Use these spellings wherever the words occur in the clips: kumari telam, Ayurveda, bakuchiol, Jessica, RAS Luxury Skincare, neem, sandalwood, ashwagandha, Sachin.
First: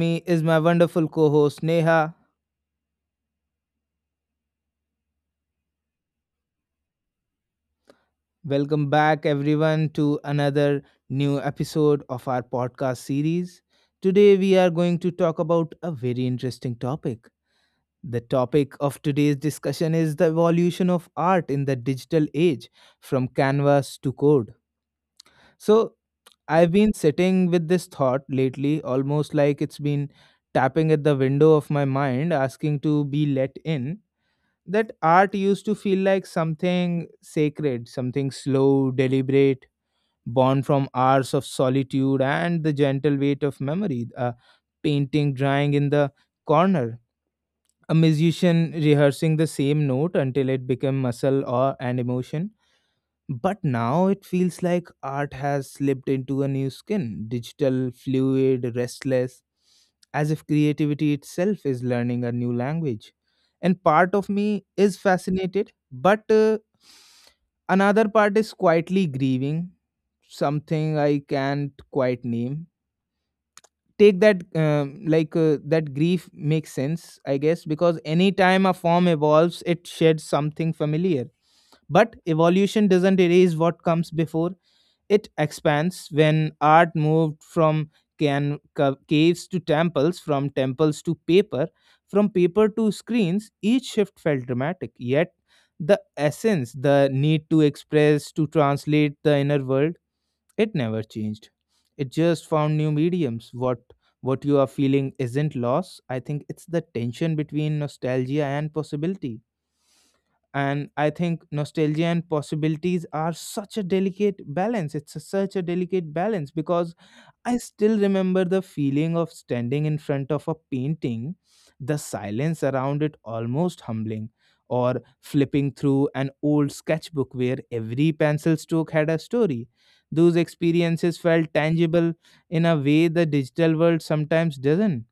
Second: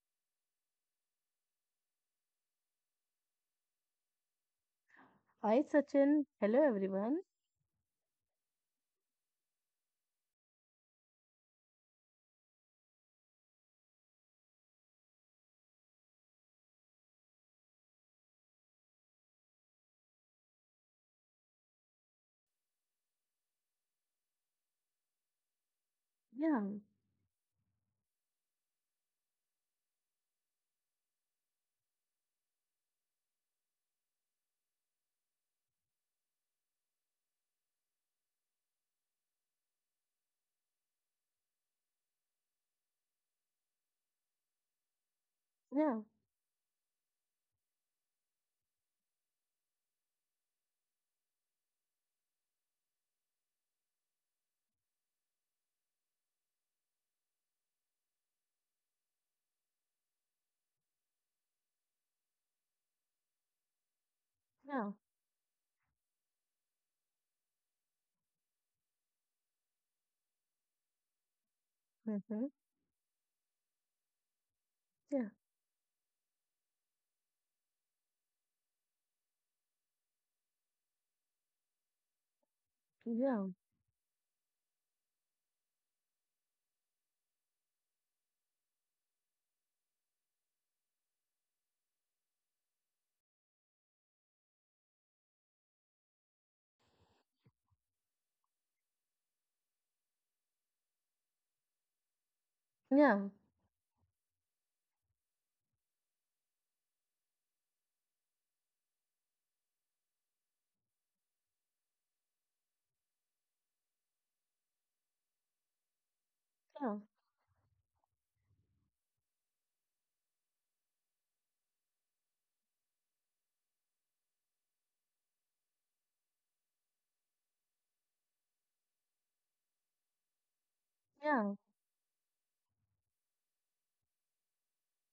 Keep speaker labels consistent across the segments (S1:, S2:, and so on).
S1: me is my wonderful co host Neha.
S2: Hi, Sachin. Hello, everyone.
S1: Welcome back, everyone, to another new episode of our podcast series. Today, we are going to talk about a very interesting topic. The topic of today's discussion is the evolution of art in the digital age from canvas to code. So,
S2: Yeah,
S1: I've been sitting with this thought lately, almost like it's been tapping at the window of my mind, asking to be let in. That art used to feel like something sacred, something slow, deliberate, born from hours of solitude and the gentle weight of memory. A painting drying in
S2: yeah,
S1: the corner, a musician rehearsing the same note until it became muscle or an emotion, but now it feels like art has slipped into a new skin, digital, fluid, restless, as if creativity itself is learning a new language. And part of me
S2: yeah.
S1: is fascinated, but another part is quietly grieving something I can't quite
S2: Mm-hmm.
S1: name. Take that,
S2: Yeah,
S1: like that grief makes sense, I guess, because anytime a form evolves, it sheds something familiar. But evolution doesn't
S2: yeah,
S1: erase what comes before, it expands. When art moved from caves to temples, from temples to paper, from paper to screens. Each shift felt dramatic, yet the essence, the need to express, to translate the inner world, it never changed. It just found new
S2: yeah,
S1: mediums. What you are feeling isn't loss. I think it's the tension between nostalgia and possibility, and I think nostalgia and possibilities are such a delicate balance. Such a delicate balance, because
S2: yeah,
S1: I still remember the feeling of standing in front of a painting, the silence around it almost humbling, or flipping through an old sketchbook where every pencil stroke had a story. Those experiences
S2: yeah,
S1: felt tangible in a way the digital world sometimes doesn't.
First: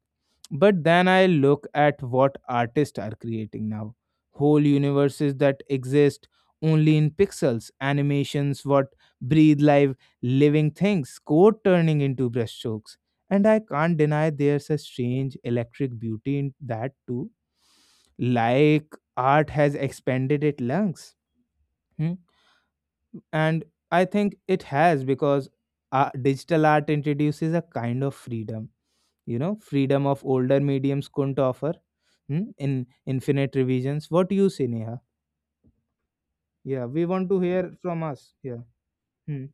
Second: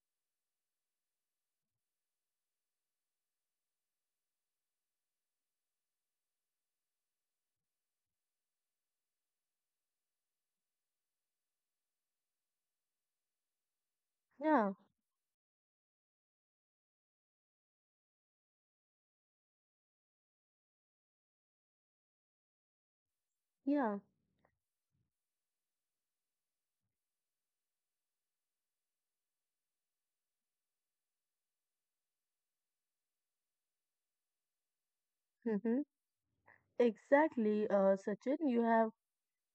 S1: But then I look at what artists are creating now, whole universes that exist only in pixels, animations, what breathe live, living things, code turning into brushstrokes. And I can't deny there's
S2: yeah,
S1: a strange electric beauty in that too. Like art has expanded its lungs. Hmm? And
S2: yeah.
S1: I think it has, because digital art introduces a kind of freedom, you know, freedom of older mediums couldn't offer, hmm? in infinite revisions. What you say, Neha?
S2: Mm-hmm.
S1: Yeah, we want to
S2: Exactly,
S1: hear
S2: uh,
S1: from us.
S2: Sachin. You
S1: Yeah.
S2: have
S1: Hmm.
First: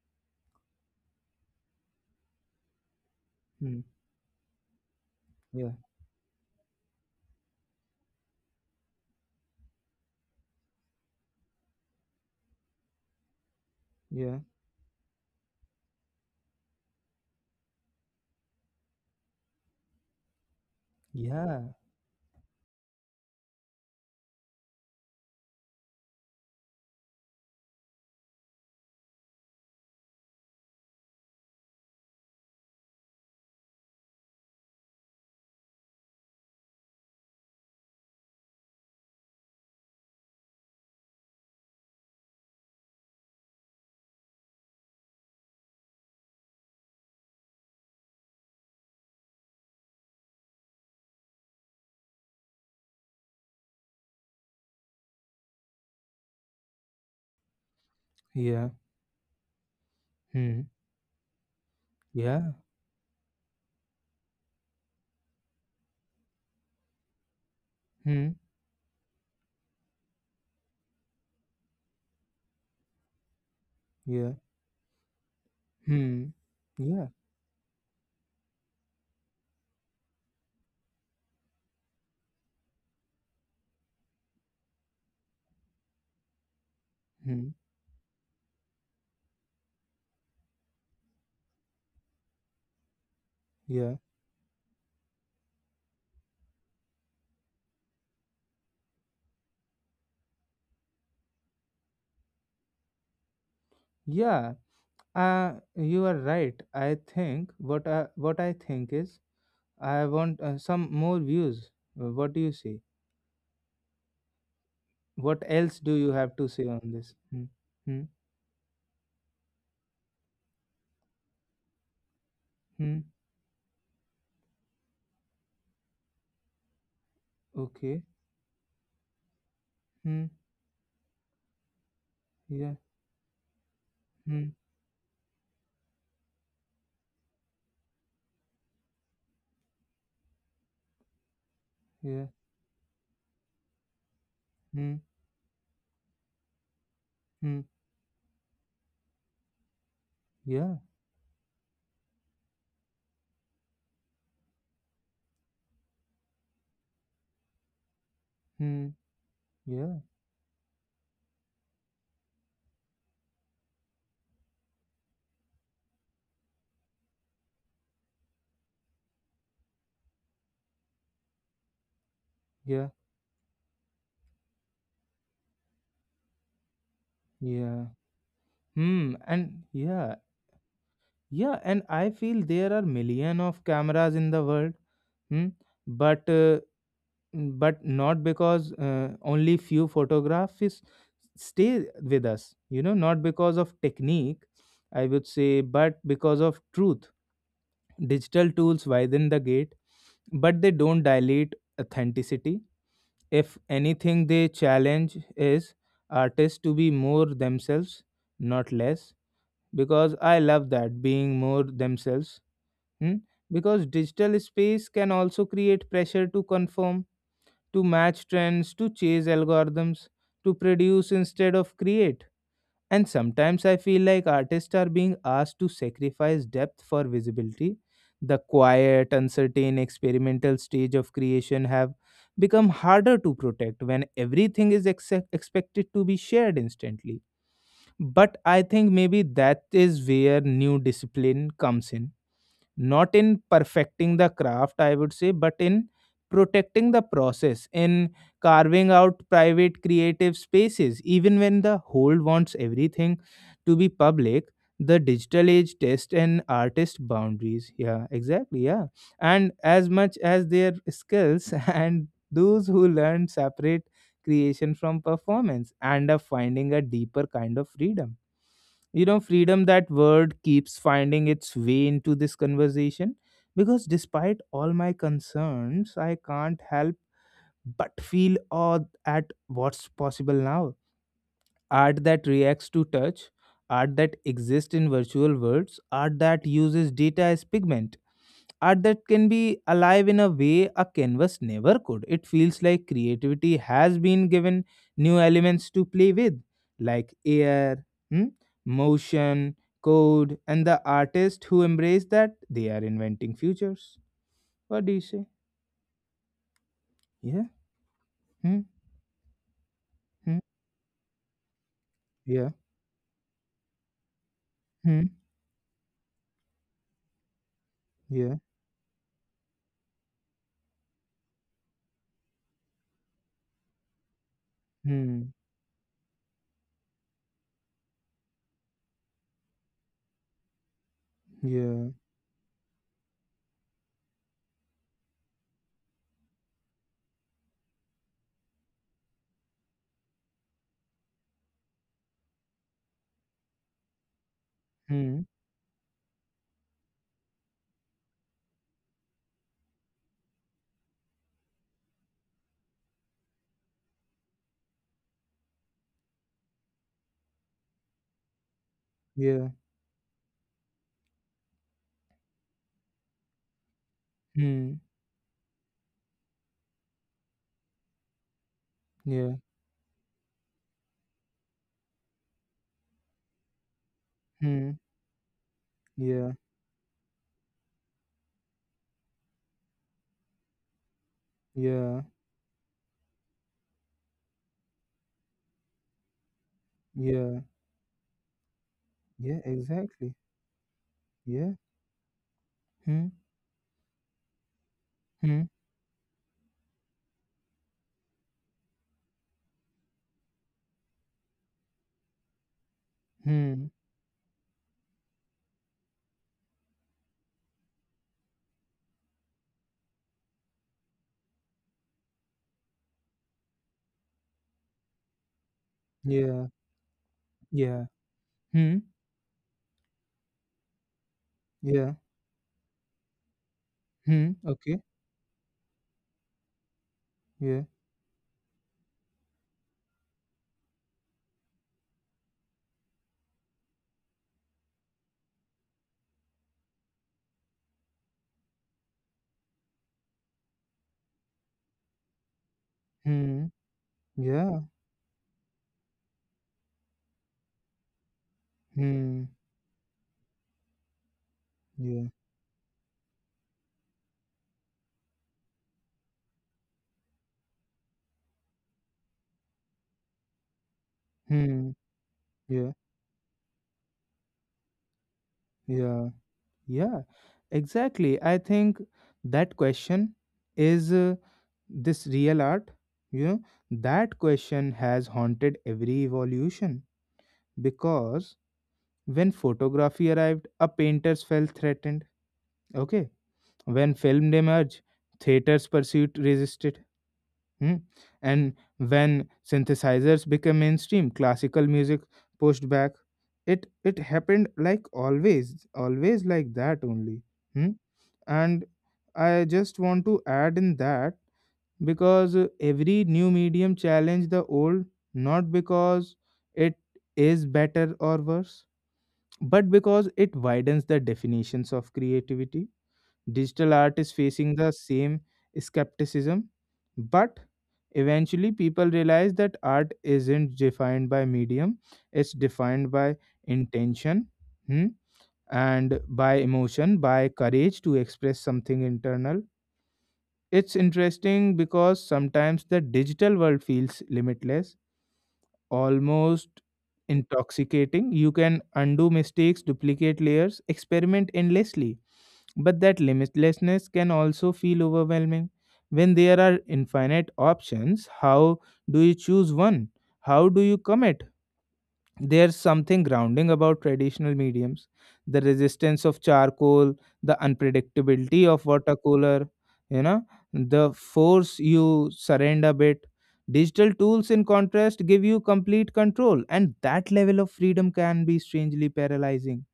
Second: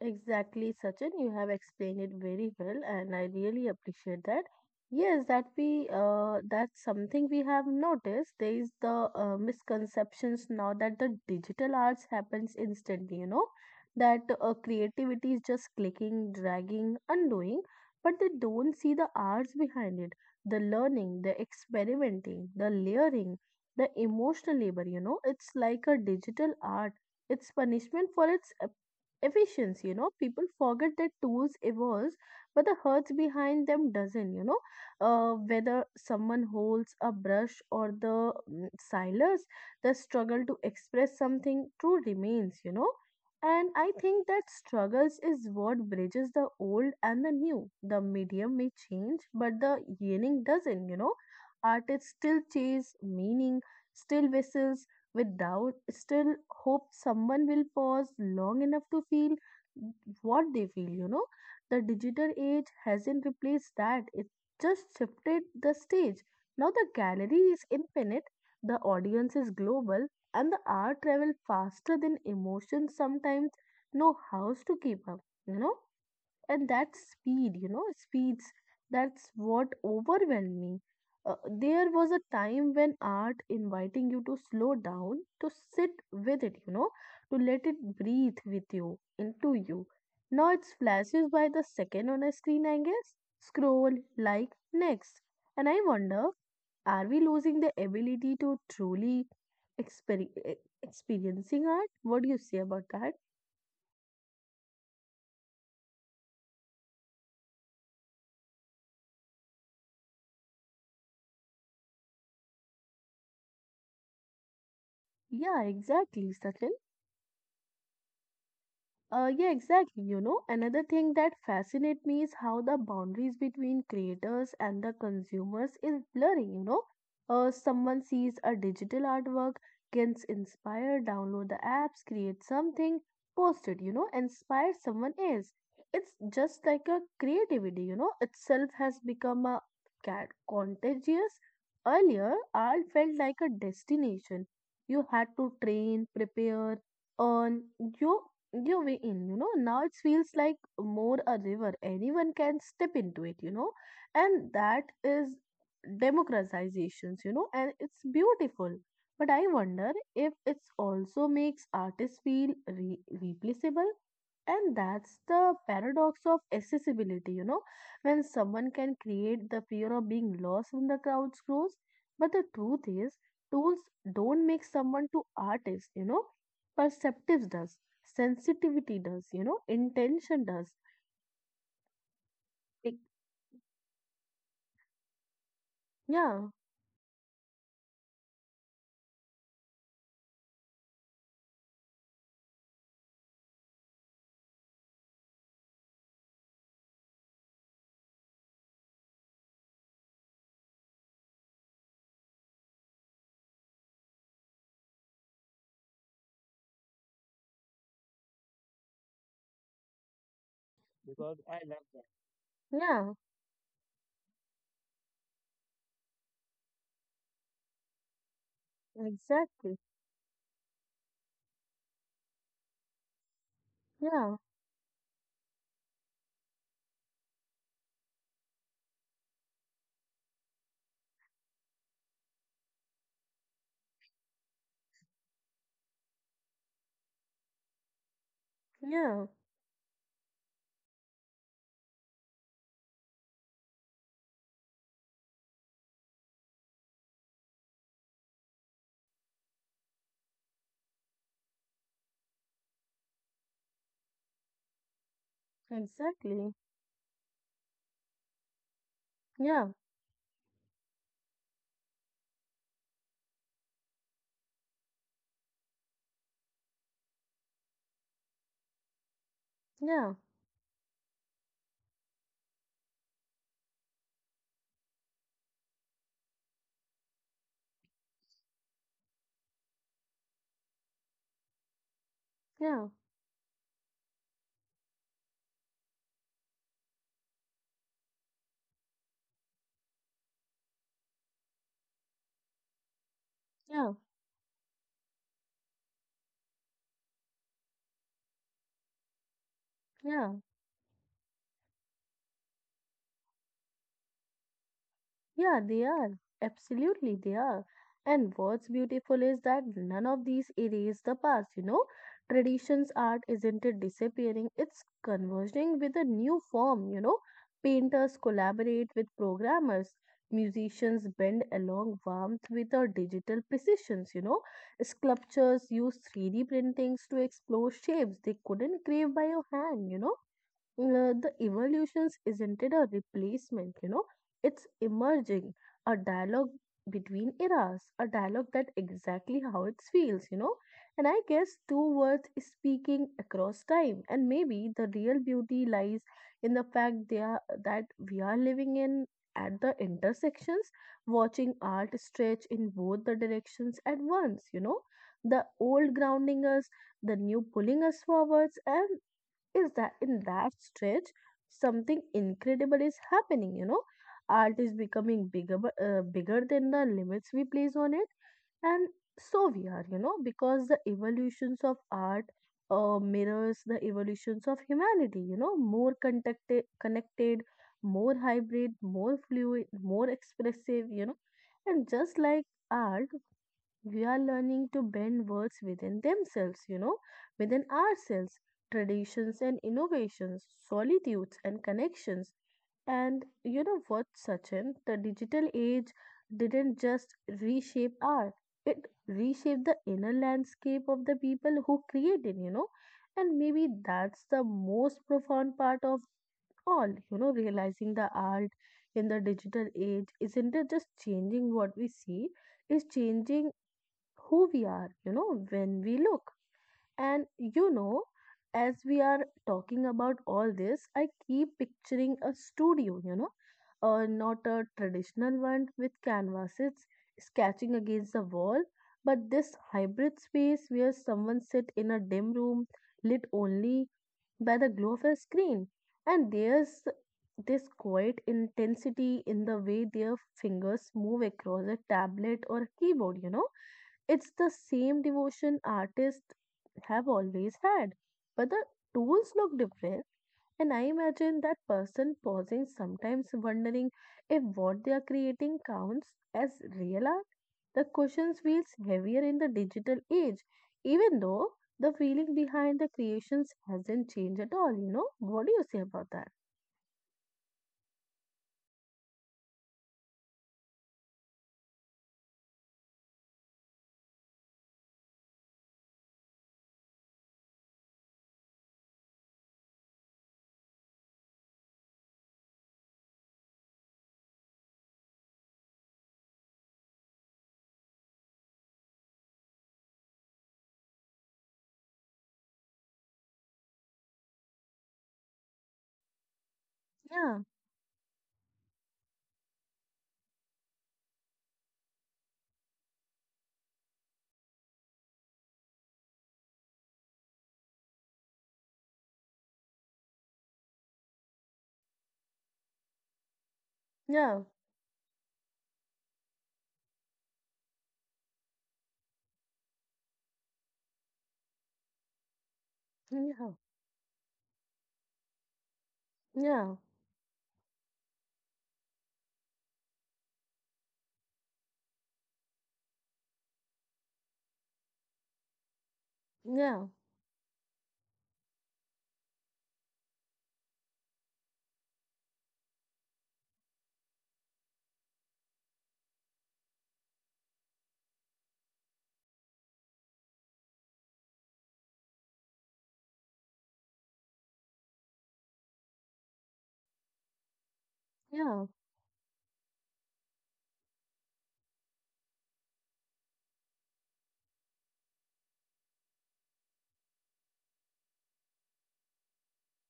S2: Exactly, Sachin. You have explained it very well, and I really
S1: Hmm.
S2: appreciate that. Yes,
S1: Yeah.
S2: that's something we have noticed. There is the misconceptions now that the digital arts happens instantly. You know that
S1: Yeah.
S2: uh, creativity is just clicking, dragging, undoing, but they don't see the arts behind it, the learning, the
S1: Yeah.
S2: experimenting, the layering, the emotional labor. You know, it's like a digital art. It's punishment for its efficiency. You know, people forget that tools evolve, but the hearts behind them doesn't, you know, whether someone holds a brush or the silence, the struggle to express something true remains, you know. And I think that struggles is what bridges the old and the new. The medium may change, but the yearning doesn't, you know. Artists still chase meaning, still whistles with doubt, still hope someone will pause long
S1: Yeah.
S2: enough to feel what they
S1: Hmm.
S2: feel, you know. The digital
S1: Yeah.
S2: age hasn't replaced that, it just shifted the stage. Now the gallery is infinite,
S1: Hmm.
S2: the audience is global, and the art travels faster than emotions sometimes know
S1: Yeah.
S2: how to keep up, you know.
S1: Hmm.
S2: And that
S1: Yeah.
S2: speed, speeds, that's what overwhelmed me. uh, there was a time when art inviting you to slow down, to sit with it, you know, to let
S1: Hmm.
S2: it breathe with you, into you. Now it flashes by the second on a screen. I guess scroll,
S1: Yeah.
S2: like, next. And I wonder, are we losing the ability to truly exper- e- experiencing art? What do you say about that?
S1: Yeah. You are right. I think what I think is I want some more views. What do you say? What
S2: Yeah,
S1: else do you
S2: exactly,
S1: have to
S2: Sachin.
S1: say on this? Hmm. Hmm.
S2: Yeah, exactly. You know, another thing that fascinates me is how the
S1: Hmm.
S2: boundaries between creators and the consumers is blurry, you know.
S1: Okay.
S2: Someone sees a digital artwork, gets
S1: Hmm.
S2: inspired, download the apps, create
S1: Yeah.
S2: something, post it, you know,
S1: Hmm.
S2: inspire someone else. It's just like a creativity, you know, itself has become a cat contagious. Earlier,
S1: Yeah.
S2: art felt like a destination.
S1: Hmm.
S2: You had to train, prepare,
S1: Hmm.
S2: earn. You you way in, you know. Now it feels like
S1: Yeah.
S2: more a river. Anyone can step into it, you know. And that is democratizations, you know, and it's
S1: Hmm.
S2: beautiful. But I
S1: Yeah.
S2: wonder if it also makes artists feel replaceable. And that's the paradox of accessibility, you know, when someone can create, the fear of being lost in the crowd's grows. But the
S1: Yeah.
S2: truth is, tools don't make someone to artist, you know, perceptives
S1: Yeah.
S2: does,
S1: Hmm.
S2: sensitivity does, you
S1: And
S2: know,
S1: yeah.
S2: intention does.
S1: Yeah. And I feel there are
S2: Like,
S1: million of cameras in the world. Hmm. But uh,
S2: yeah,
S1: but not because only few photographs stay with us. You know, not because of technique, I would say, but because of truth. Digital tools widen the gate, but they don't dilate authenticity. If anything, they challenge is artists to be more themselves, not less. Because I love that being more themselves. Hmm?
S2: yeah,
S1: Because digital space can also create pressure to conform, to match trends, to chase
S2: exactly.
S1: algorithms, to produce instead of create, and sometimes I feel like
S2: Yeah,
S1: artists are being asked to sacrifice depth for visibility. The quiet, uncertain, experimental stage of creation have become harder to protect when everything is expected to be shared instantly. But I think maybe
S2: yeah,
S1: that is where new discipline comes in, not in perfecting the craft, I would say, but in protecting the process, in carving out private creative spaces even when the whole wants everything to be public. The digital age test and
S2: exactly.
S1: artist boundaries. Yeah, exactly, yeah. And
S2: Yeah,
S1: as much as their skills and those who learn separate creation from performance and are finding a deeper kind of freedom. You know, freedom, that
S2: yeah,
S1: word keeps finding its way into this conversation, because despite all my concerns I can't help but feel awed at what's possible now. Art that reacts to
S2: yeah,
S1: touch, art that exists in virtual worlds, art that uses data as pigment, art that can be alive in a way a canvas never could. It feels like creativity
S2: yeah,
S1: has been given new elements to play with, like air, hmm, motion,
S2: yeah.
S1: code, and the artists who embrace that, they are inventing futures. What do you say?
S2: Yeah, they are. Absolutely, they
S1: Yeah.
S2: are. And
S1: Hmm.
S2: what's beautiful is that none of
S1: Hmm.
S2: these erase the past, you know.
S1: Yeah.
S2: Traditions art isn't it disappearing, it's
S1: Hmm.
S2: converging with a new form, you know. Painters
S1: Yeah.
S2: collaborate with programmers, musicians bend along warmth with our digital precisions, you know.
S1: Hmm.
S2: Sculptures use 3D printings to explore shapes they couldn't create by your hand, you know. The
S1: Yeah.
S2: evolutions isn't it a replacement, you know, it's emerging a dialogue between eras, a dialogue that exactly how it feels, you know. And I guess two words speaking across time, and maybe the real
S1: Hmm.
S2: beauty lies in the fact that we are living in at the intersections, watching art stretch in both the directions at once, you know. The old grounding us, the new pulling us forwards. And
S1: Yeah.
S2: is that in that stretch something incredible is happening, you know. Art is
S1: Hmm.
S2: becoming bigger, bigger than the limits we place on it. And
S1: Yeah.
S2: so we are, you know, because the evolutions of art mirrors the evolutions of
S1: Hmm.
S2: humanity, you know. More
S1: Yeah.
S2: contacted, connected, more hybrid, more fluid, more expressive, you know. And
S1: Yeah.
S2: just like art, we are learning to bend words within themselves, you know,
S1: Yeah.
S2: within ourselves, traditions
S1: Yeah.
S2: and
S1: Exactly.
S2: innovations, solitudes and
S1: Yeah.
S2: connections.
S1: Hmm.
S2: And you know what, Sachin, the digital
S1: Hmm.
S2: age didn't just reshape art, it reshaped the inner landscape of the people who created, you know. And maybe
S1: Hmm.
S2: that's the most profound part of all, you know, realizing the art in the digital age isn't it just changing what we see, it's changing who we are, you know, when we look.
S1: Yeah.
S2: And you
S1: Yeah.
S2: know, as
S1: Hmm.
S2: we are talking about all this, I keep
S1: Yeah.
S2: picturing a studio, you know, not
S1: Hmm.
S2: a
S1: Okay.
S2: traditional one with canvases sketching
S1: Yeah.
S2: against the wall, but this hybrid space where someone sit in a dim room lit only by the glow of a screen. And there's this quiet intensity in the way their fingers move across a tablet or a keyboard, you know.
S1: Hmm.
S2: It's the
S1: Yeah.
S2: same devotion artists have always had, but the tools
S1: Hmm.
S2: look different. And I imagine that person
S1: Yeah.
S2: pausing, sometimes wondering if what they are creating counts as real art. The question feels heavier in the digital age, even though
S1: Hmm.
S2: the feeling behind the
S1: Yeah.
S2: creations hasn't changed at all. You know, what do you say about
S1: Yeah.
S2: that?
S1: Yeah. Exactly. I think that question is this real art. You know, that question has haunted every evolution, because when photography arrived, a painters felt threatened. Okay. When film emerged, theaters pursued resisted. Hmm? And when synthesizers became mainstream, classical music pushed back. It happened like always, always like that only.
S2: Yeah,
S1: Hmm? And I just want to add in that, because every new medium challenge the old, not because it is better or worse, but because it widens the definitions of creativity. Digital art is
S2: yeah,
S1: facing the same skepticism, but eventually people realize that art isn't defined by medium, it's defined by
S2: yeah,
S1: intention, hmm, and by
S2: yeah,
S1: emotion, by courage to express something internal. It's interesting because sometimes the digital world feels limitless, almost
S2: yeah,
S1: intoxicating. You can undo mistakes, duplicate layers, experiment endlessly, but that limitlessness can also feel overwhelming. When there are infinite options, how do you choose one? How do you commit? There's something grounding about traditional mediums, the resistance of charcoal, the unpredictability
S2: yeah,
S1: of watercolor, you know, the force you surrender a bit. Digital tools, in contrast, give you complete control, and that level of freedom can be strangely paralyzing,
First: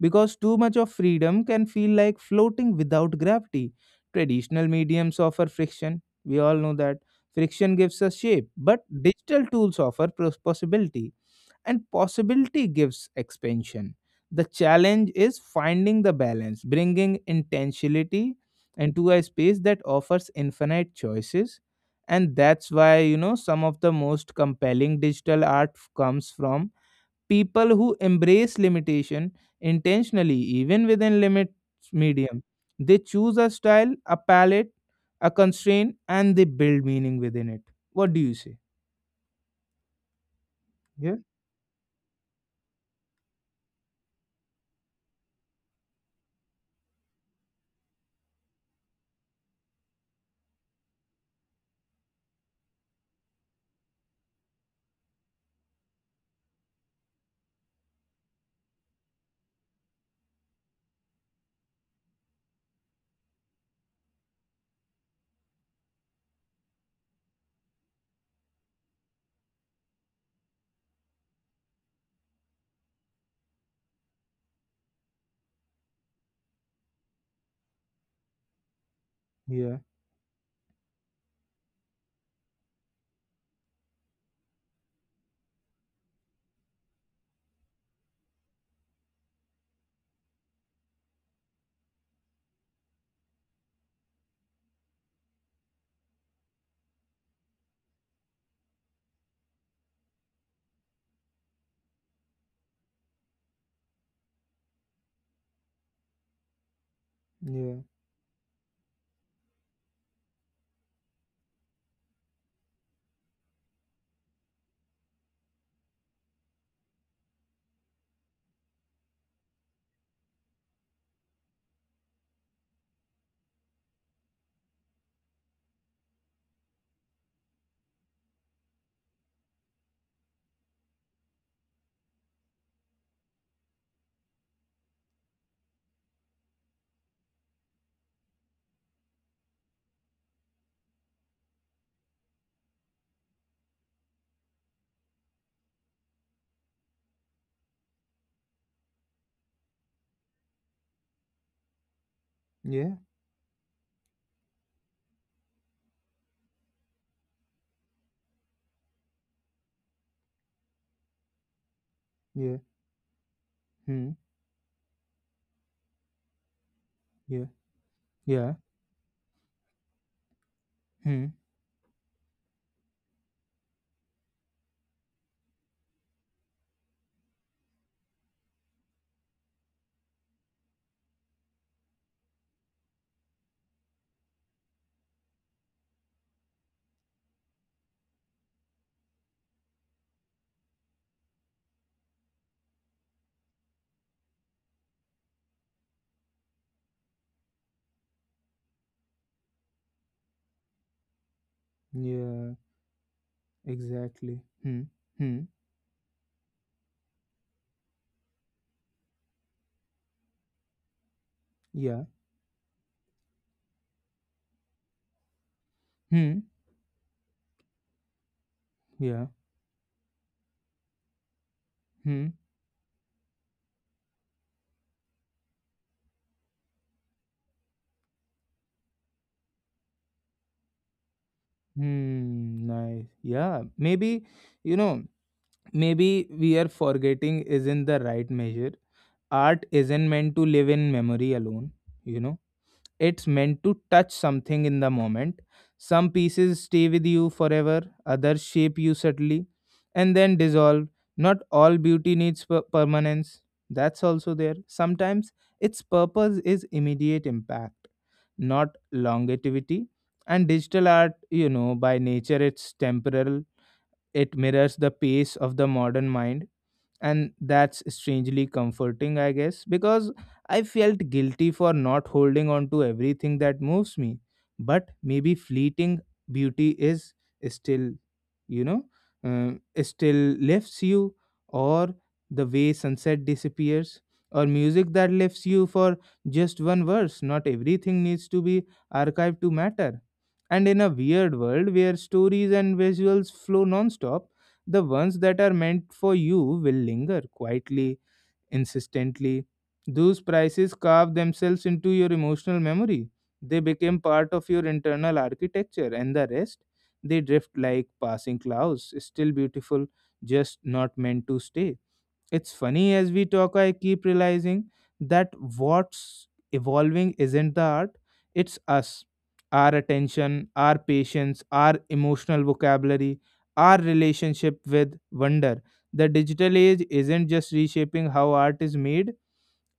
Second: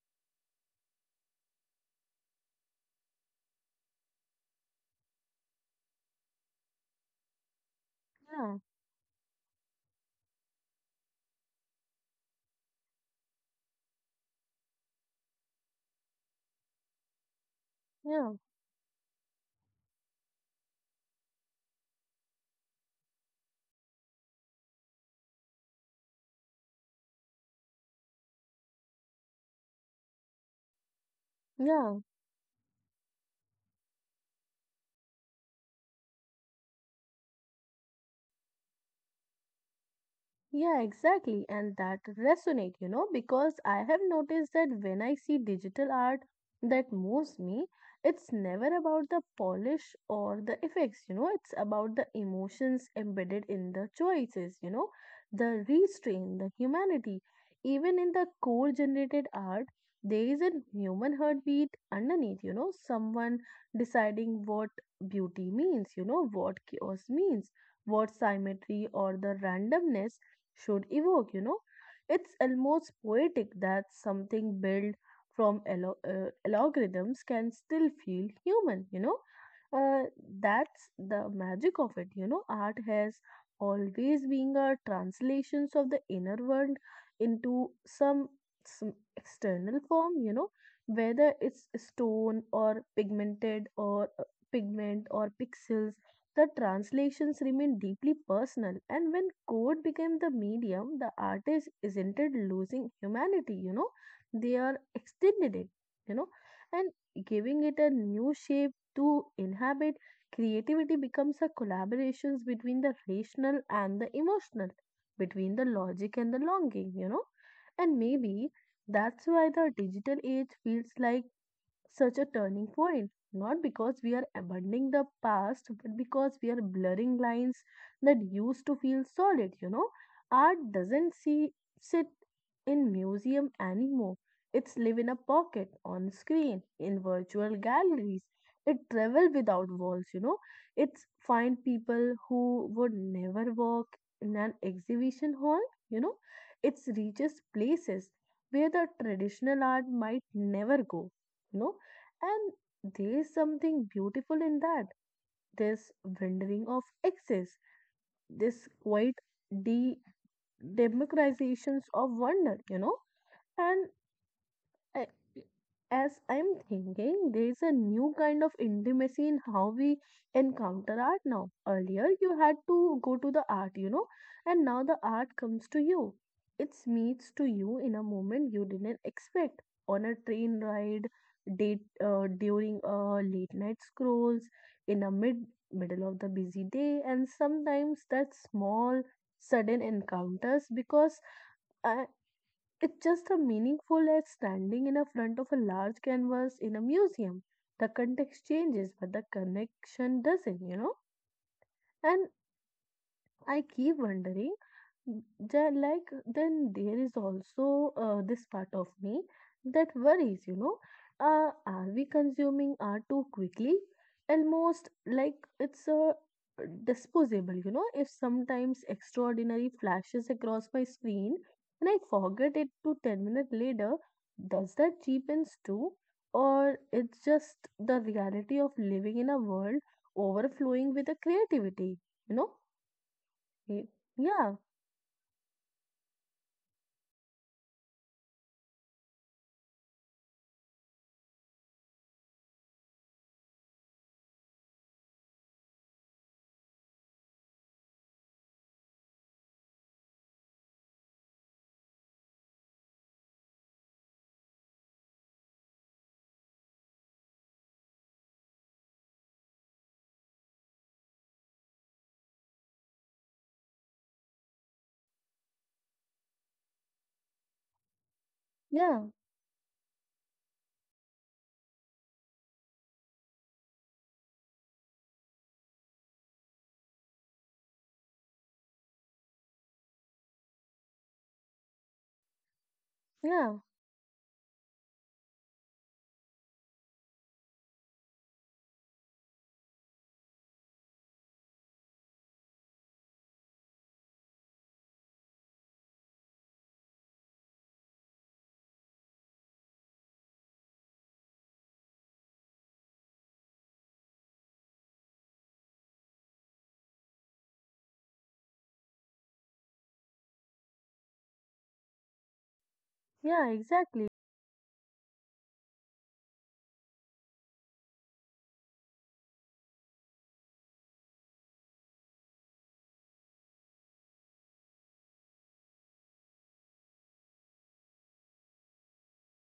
S1: because too much of freedom can feel like floating without gravity. Traditional mediums offer friction. We all know that. Friction gives us shape,
S2: yeah,
S1: but digital tools offer possibility, and possibility gives expansion. The challenge is finding the balance, bringing
S2: yeah. yeah,
S1: intentionality into a space that offers infinite choices. And that's why, you know, some of the most compelling digital art comes from people who embrace limitation intentionally, even within limits
S2: yeah.
S1: medium. They choose a style, a palette, a constraint, and they build meaning within it. What do you say?
S2: Yeah,
S1: Yeah,
S2: exactly. And that resonate, you know, because I have noticed that when I see digital art that moves me, it's never about the polish or the effects, you know, it's about the emotions embedded in the choices, you know, the restraint, the humanity. Even in the core generated art, there is a human heartbeat underneath, you know, someone deciding what beauty means, you know, what chaos means, what symmetry or the randomness should evoke, you know. It's almost poetic that something built from algorithms can still feel human, you know.
S1: yeah,
S2: Uh, that's the magic of it, you know. Art has always been a translations of the inner world into some external form, you know, whether it's stone or pigmented or pigment or pixels. The translations remain deeply personal, and when code became the medium, the artist isn't it losing humanity, you know? They are extending it, you know, and giving it
S1: yeah,
S2: a new shape to inhabit. Creativity becomes a collaborations between the rational and the emotional, between the logic and the longing, you know. And maybe that's why the digital age feels like such a turning point, not because we are abandoning the past, but because we are blurring lines that used to feel solid, you know. Art doesn't see sit in museum anymore. It's live in a pocket, on screen, in virtual galleries. It travel without walls, you know. It's find people who would never walk in an exhibition hall, you know. It's reaches places where the traditional art might never go, you know. And
S1: yeah,
S2: there is something beautiful in that. This rendering of excess, this quite de democratizations of
S1: yeah.
S2: wonder, you know. And
S1: Hmm.
S2: I- as I'm thinking,
S1: Yeah,
S2: there's a new kind of
S1: yeah.
S2: intimacy in how we encounter art
S1: Hmm.
S2: now. Earlier, you had to go to the art, you know, and now the art comes to you. It meets to you in a moment you didn't expect, on a train ride, date during a late night scrolls, in a middle of the busy day, and sometimes that small sudden encounters, because I it's just as meaningful as standing in a front of a large canvas in a museum. The context changes, but the connection doesn't, you know? And
S1: Yeah,
S2: I keep
S1: exactly.
S2: wondering,
S1: Hmm. Hmm.
S2: then there is also this part of me that worries, you know. Are
S1: Yeah.
S2: we consuming art too quickly, almost like it's a
S1: Hmm.
S2: disposable, you know, if sometimes
S1: Yeah.
S2: extraordinary flashes across my screen and I
S1: Hmm.
S2: forget it to 10 minutes later? Does that cheapens too, or it's just the reality of living in a world overflowing with the creativity,
S1: Hmm.
S2: you know
S1: Nice, yeah.
S2: Y-
S1: Maybe, you
S2: yeah
S1: know, maybe we are forgetting is in the right measure. Art isn't meant to live in memory alone, you know, it's meant to touch something in the moment. Some pieces stay with you forever, others shape you subtly and then dissolve. Not all beauty needs permanence, that's also there. Sometimes its purpose is immediate impact, not longevity. And digital art, you know, by nature it's temporal, it mirrors the pace of the modern mind, and that's strangely comforting, I
S2: yeah
S1: guess, because I felt guilty for not holding on to everything that moves me, but maybe fleeting beauty is still, you know, still lifts you, or the way sunset
S2: yeah
S1: disappears, or music that lifts you for just one verse. Not everything needs to be archived to matter, and in a weird world where stories and visuals flow nonstop, the ones that are meant for you will linger quietly, insistently. Those prices carve themselves into your emotional memory. They became part of your internal architecture, and the rest, they drift like passing clouds, still beautiful, just not meant to stay. It's funny, as we talk, I
S2: Yeah,
S1: keep
S2: exactly.
S1: realizing that what's evolving isn't the art, it's us. Our attention, our patience, our emotional vocabulary, our relationship with wonder. The digital age isn't just reshaping how art is made,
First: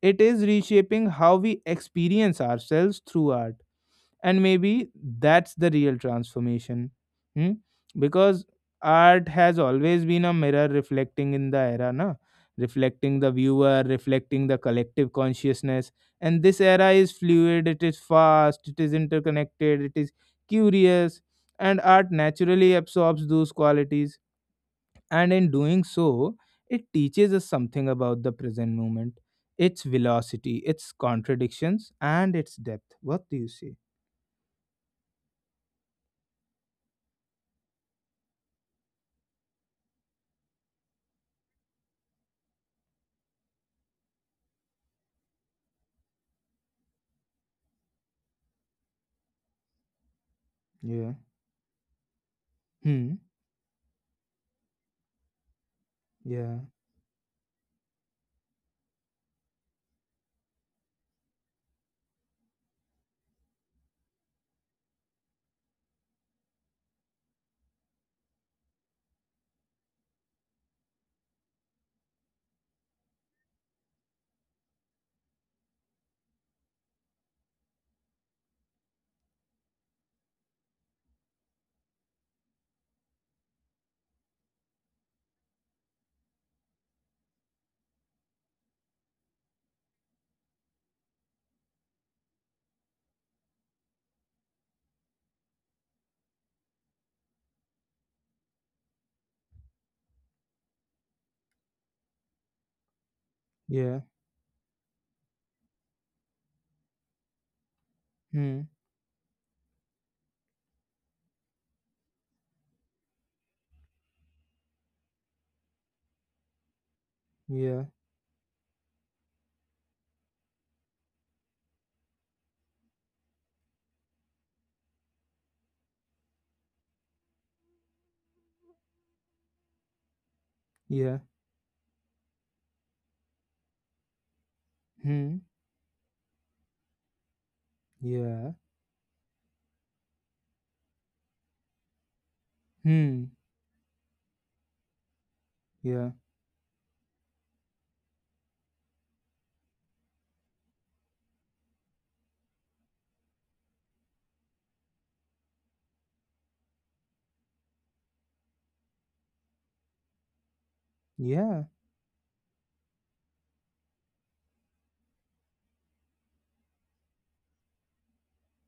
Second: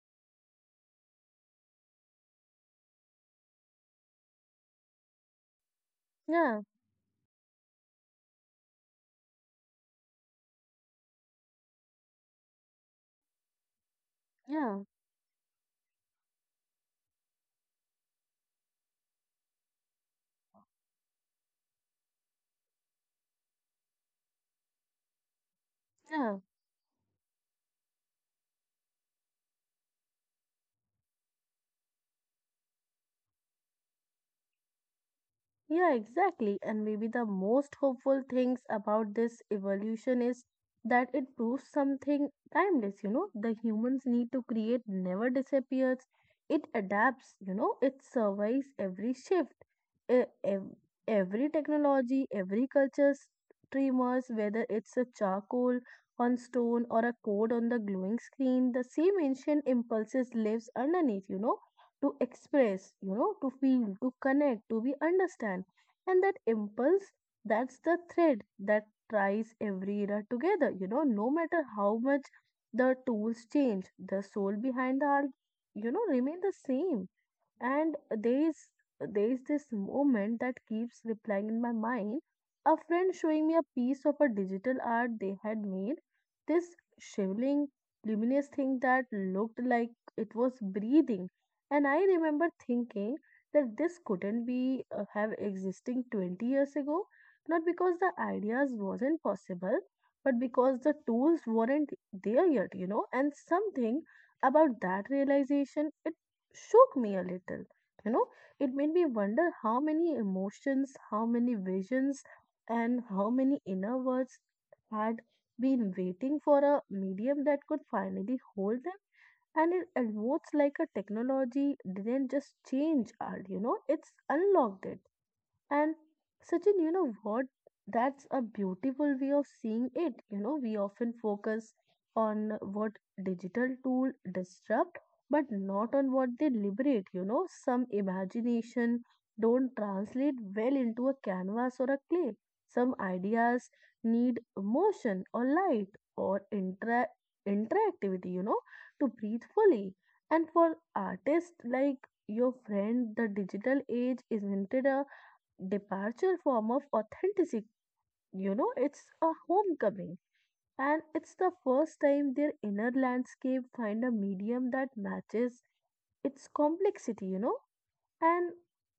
S1: it is reshaping how we experience ourselves through art, and maybe that's the real
S2: Yeah,
S1: transformation. Hmm? Because art has always been a mirror, reflecting in the era, na reflecting the viewer, reflecting the
S2: yeah,
S1: collective consciousness, and this era is fluid, it is fast, it is interconnected, it is curious, and art naturally absorbs those qualities, and in doing so
S2: yeah,
S1: it teaches us something about the present moment, its velocity, its contradictions, and its depth. What do you say?
S2: yeah, exactly. And maybe the most hopeful things about this evolution is that it proves something timeless, you know. The humans need to create never disappears. It adapts, you know, it survives every shift, e- ev-
S1: Yeah.
S2: every technology, every
S1: Hmm.
S2: culture's streamers, whether it's a charcoal on
S1: Yeah.
S2: stone or a code on the glowing screen, the same ancient impulses lives underneath, you know, to express, you know, to feel, to connect, to be understand. And that impulse, that's the thread that ties every era together. You know, no matter how much the tools change, the soul behind the art, you know, remain the same. And there is this moment that keeps replying in my mind. A friend showing me a piece of a digital art they had made. This shivering, luminous thing that looked like it was breathing. And I remember thinking that this couldn't be have existing 20 years ago, not because the ideas wasn't possible, but because the tools weren't there yet, you know. And something
S1: Yeah.
S2: about that realization, it shook me a little. You know, it made
S1: Hmm.
S2: me wonder how many emotions, how many visions, and how many inner words had been waiting for a medium that
S1: Yeah.
S2: could finally hold them. And it almost like a technology didn't just change art, you know, it's unlocked it and Sachin, you know what? That's a beautiful way of seeing it. You know, we often
S1: Yeah.
S2: focus on what digital tool disrupt, but
S1: Hmm.
S2: not on what they liberate. You know, some
S1: Yeah.
S2: imagination don't translate well into a canvas or a clay. Some
S1: Hmm.
S2: ideas need motion or light
S1: Yeah.
S2: or intra interactivity, you know, to breathe fully. And for artists like your friend, the digital age isn't it a departure form of authenticity. You know, it's a homecoming, and it's the
S1: Yeah.
S2: first time their inner landscape find a medium that matches its complexity. You know, and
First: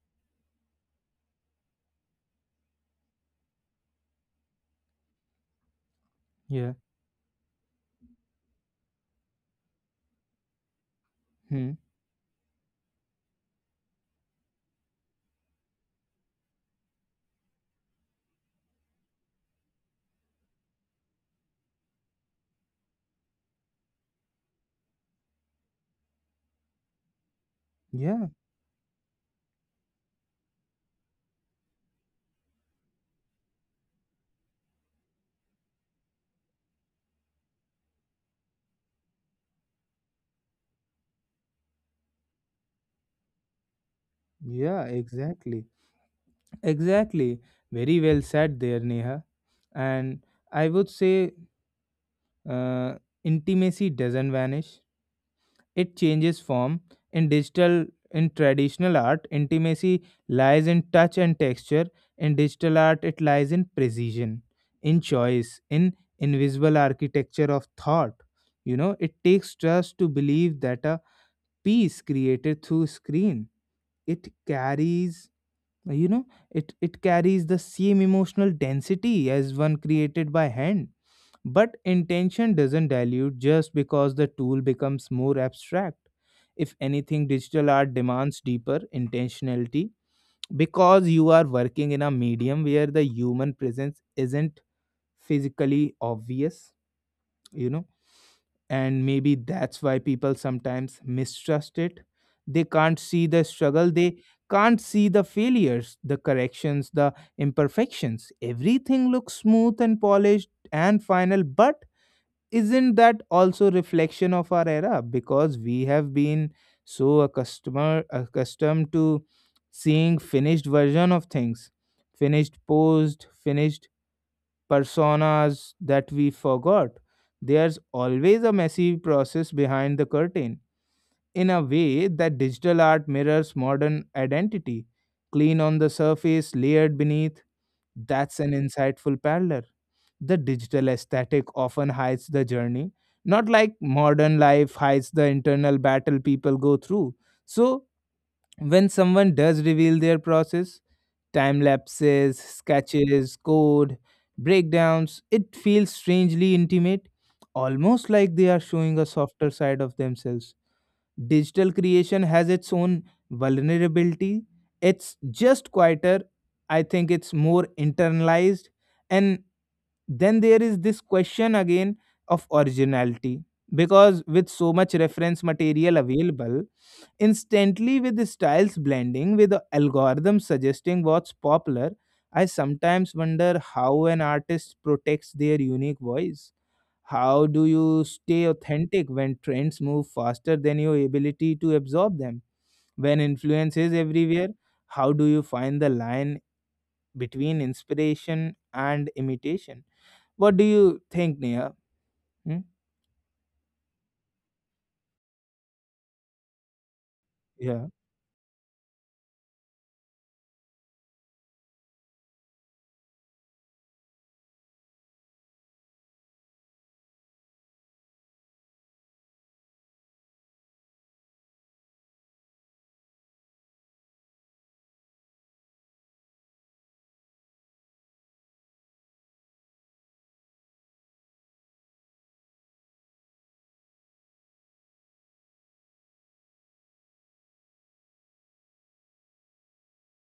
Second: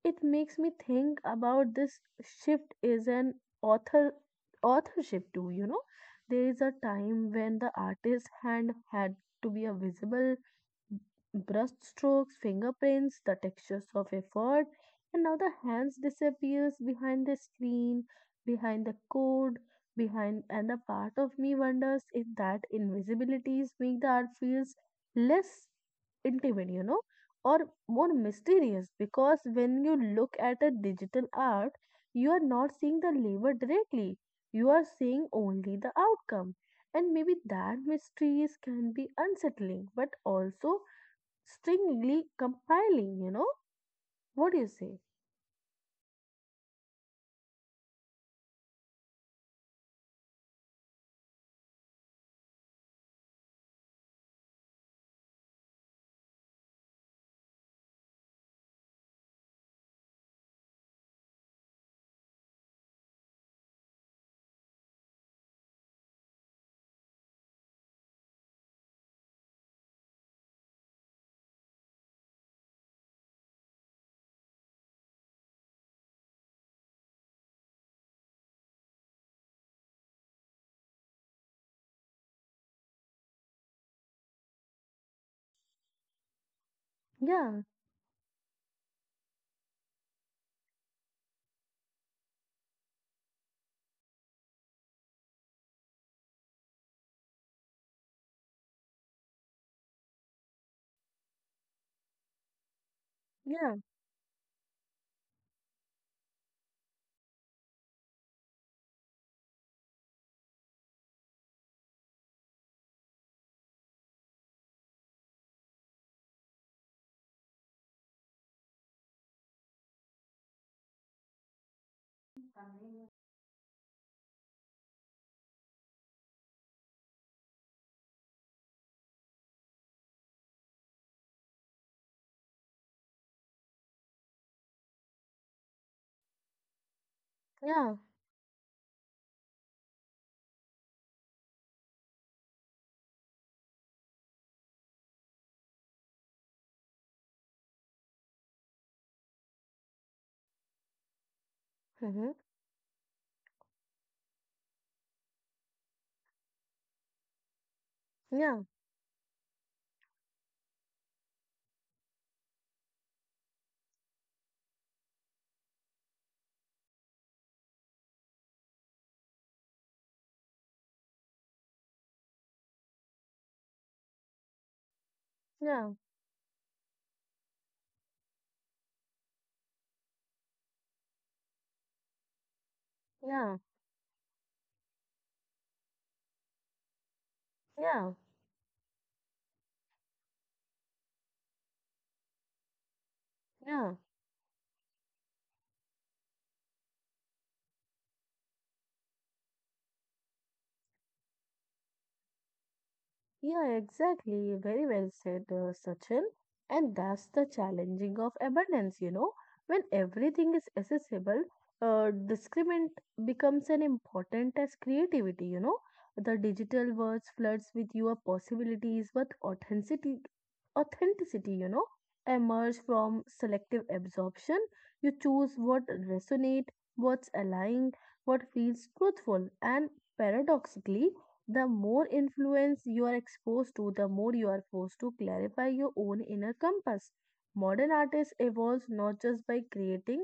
S2: it makes me think about this shift is an author authorship too. You know, there is a
S1: Yeah.
S2: time when the artist's hand had to be a visible
S1: Hmm.
S2: brushstrokes, fingerprints, the textures of effort, and now the hands disappears behind the screen, behind the code, behind and a part of me wonders if that invisibilities make the art feels less intimate, you know, or more
S1: Yeah.
S2: mysterious because when you look at a digital art, you are not seeing the labor directly. You are seeing only the outcome. And maybe that mysteries can be unsettling, but also Stringly compiling, you know? What do you
S1: Yeah.
S2: say?
S1: Exactly. Exactly. Very well said there, Neha. And I would say, uh, intimacy doesn't vanish, it changes form. In digital in traditional art, intimacy lies in touch and texture. In digital art, it lies in precision, in choice, in invisible architecture of thought. You know, it takes trust to believe that a piece created through screen, it carries you know it it carries the same emotional density as one created by hand, but intention doesn't dilute just because the tool becomes more abstract. If anything,
S2: Yeah,
S1: digital art demands deeper intentionality because you are working in a medium where the human presence isn't physically obvious, you know, and maybe that's why people sometimes mistrust it. They can't see the
S2: yeah,
S1: struggle, they can't see the failures, the corrections, the imperfections. Everything looks smooth and polished and final, but isn't that also reflection of our era because we have been so accustomed to seeing finished version of things, finished posed, finished personas that we forgot there's always a messy process behind the curtain, in a way that digital art mirrors modern identity, clean on the surface, layered beneath.
S2: yeah,
S1: That's an insightful parallel. The digital aesthetic often hides the journey, not like modern life hides the internal battle people go through. So, when someone does reveal their process, time
S2: hmm,
S1: lapses, sketches, code, breakdowns, it feels strangely intimate, almost like they are
S2: yeah,
S1: showing a softer side of themselves. Digital creation has its own vulnerability. It's just quieter. I think it's more internalized. And then there is this question again of originality. Because with so much reference
S2: yeah,
S1: material available, instantly, with the styles blending, with the algorithm suggesting what's popular, I sometimes
S2: yeah,
S1: wonder how an artist protects their unique voice. How do you
S2: yeah,
S1: stay authentic when trends move faster than your ability to absorb them? When influence is
S2: yeah.
S1: everywhere, how do you find the line between inspiration and imitation? What do you think, Nia? Hmm?
S2: Yeah, exactly. Very well said, Sachin. And that's the
S1: Yeah.
S2: challenging of abundance, you know. When everything is accessible, discriminant becomes an important as creativity, you know. The digital world floods with your possibilities, but authenticity, you know, emerge from selective absorption. You choose what resonate, what's aligned, what feels truthful, and paradoxically the more influence you are exposed to, the more you are forced to clarify your own inner compass. Modern artists evolve not just by creating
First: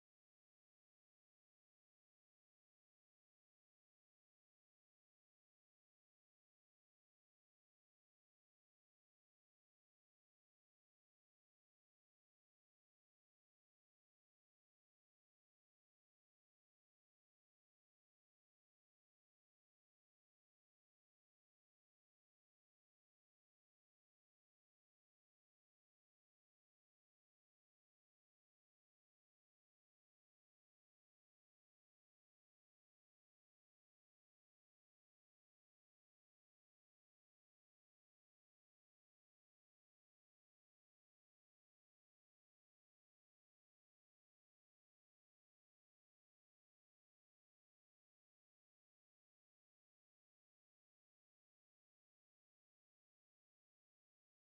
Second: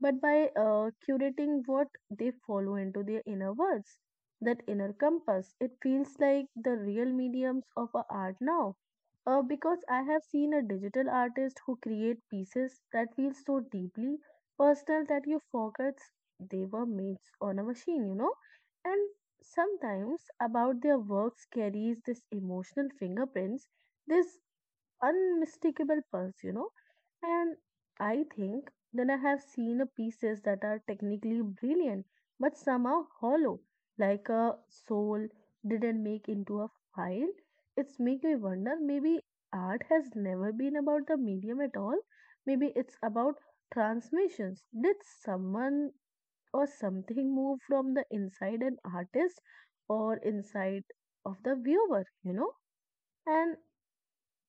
S2: but by curating what they follow into their inner words, that inner compass. It feels like the real mediums of our art now. Because I have seen a digital artist who create pieces that feel so deeply personal that you forget they were made on a machine, you know. And sometimes about their works carries this emotional fingerprints, this unmistakable pulse, you know. And I think then I have seen a pieces that are technically brilliant but somehow hollow, like a soul didn't make into a file. It's make me wonder maybe art has never been about the medium at all. Maybe it's about transmissions. Did someone or something move from the inside an artist or inside of the viewer, you know? And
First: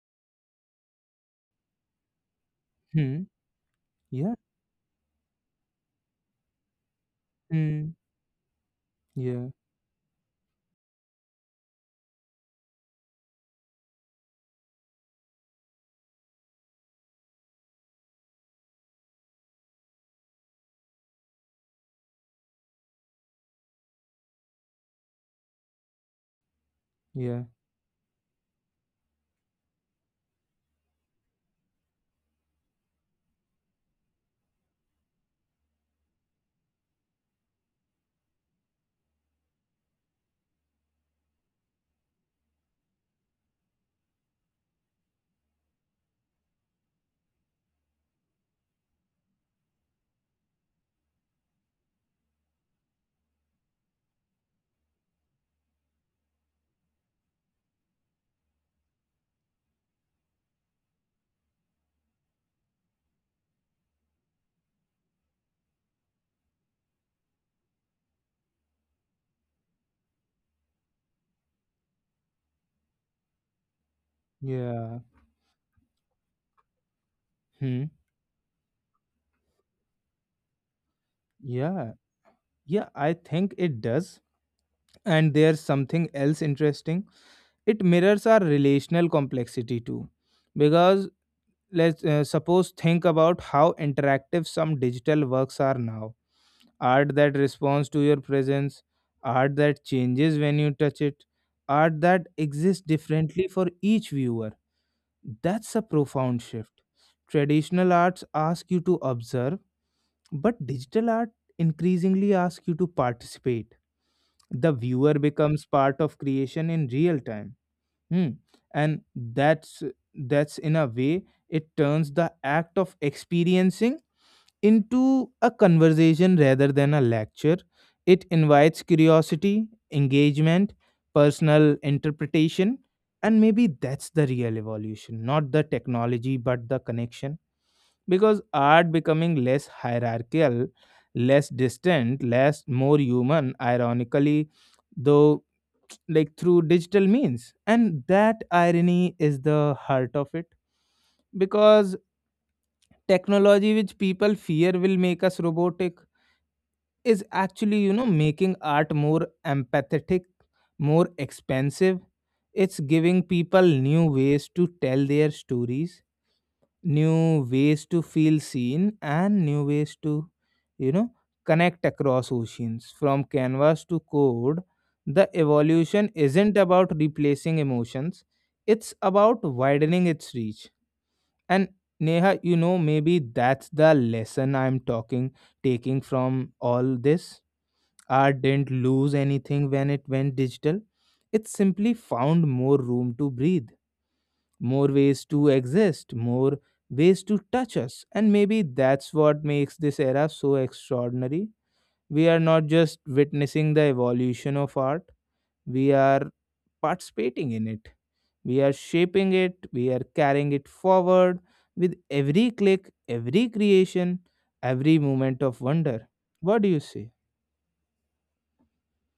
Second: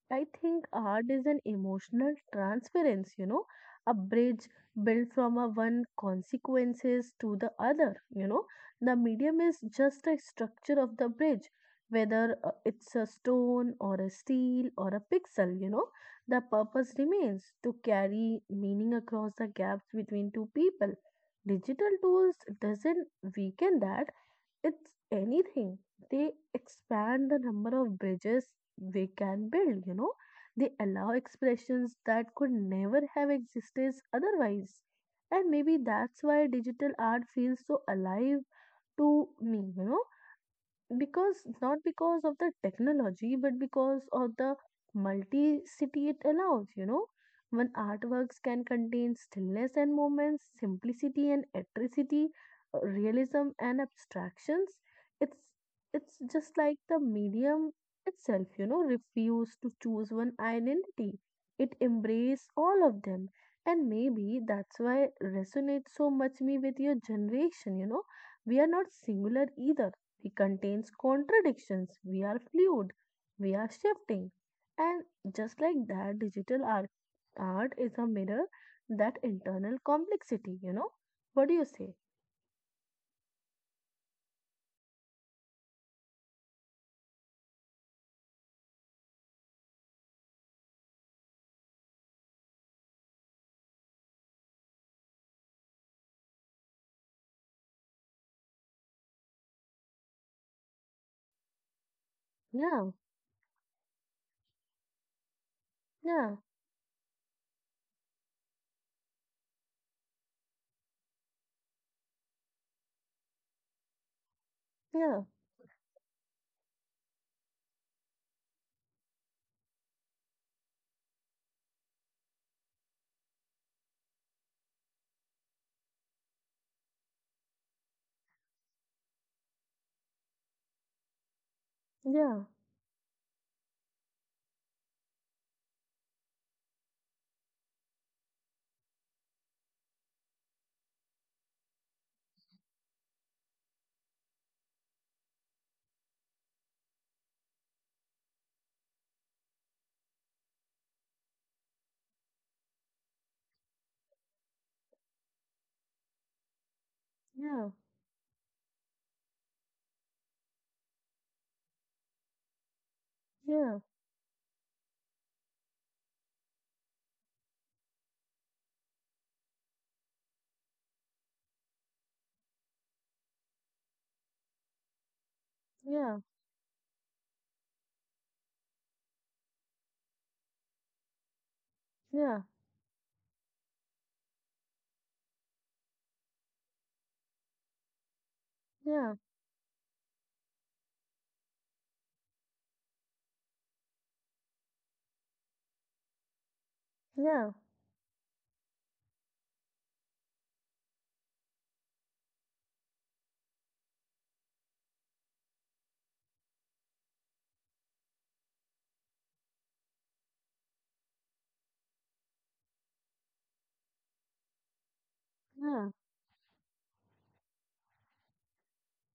S2: I think art is an emotional transference,
S1: Hmm.
S2: you know, a
S1: Yeah.
S2: bridge built from a one consequences to the
S1: Hmm.
S2: other, you know. The medium
S1: Yeah.
S2: is just a structure of the bridge, whether it's a stone or a steel or a pixel, you know. The purpose remains to carry meaning across the gaps between two people. Digital tools doesn't weaken that. It's anything. They expand
S1: Yeah.
S2: the number of bridges we can build, you know. They allow expressions that could never have existed otherwise. And maybe that's why digital art feels so alive to me, you know because not because of the technology but because of the multi-city it allows, you know, when artworks can contain stillness and moments simplicity and electricity, realism and abstractions, it's it's just like the medium itself, you know, refuse to choose one identity, it embrace all of them, and maybe that's why resonates so much me with your generation, you know, we are not singular either, he contains contradictions. We are fluid, we are shifting.
S1: Yeah.
S2: And just like that, digital art,
S1: Hmm.
S2: art is a mirror that internal complexity, you know? What do you
S1: Yeah.
S2: say?
S1: Yeah, I think it does. And there's something else interesting. It mirrors our relational complexity too. Because let's suppose think about how interactive some digital works are now, art that responds to your presence, art that changes when you touch it, art that exists
S2: Yeah,
S1: differently for each viewer. That's a
S2: yeah,
S1: profound shift. Traditional arts ask you to observe, but digital art increasingly asks you to participate. The viewer
S2: yeah,
S1: becomes part of creation in real time. Hmm. And that's that's in a way it turns the act of experiencing into a conversation rather than a lecture. It invites curiosity, engagement, personal
S2: yeah,
S1: interpretation, and maybe that's the real evolution, not the technology but the connection, because art becoming less hierarchical, less distant, less, more human, ironically, though, like through digital means, and that irony is the heart of it, because technology which people fear will make us robotic is
S2: yeah,
S1: actually making art more empathetic, more expensive. It's giving people
S2: yeah,
S1: new ways to tell their stories, new ways to feel seen, and new ways to you know connect across oceans. From canvas to code, the evolution
S2: yeah,
S1: isn't about replacing emotions, it's about widening its reach. And, Neha,
S2: yeah,
S1: maybe that's the lesson I'm talking taking from all this. Art didn't lose
S2: yeah,
S1: anything when it went digital, it simply found more room to breathe, more ways to exist, more ways to
S2: yeah,
S1: touch us. And maybe that's what makes this era so extraordinary. We are not just witnessing the evolution of art, we are participating in it. We are shaping it, we are carrying it forward with every click, every creation, every moment of
S2: yeah.
S1: wonder. What do you say?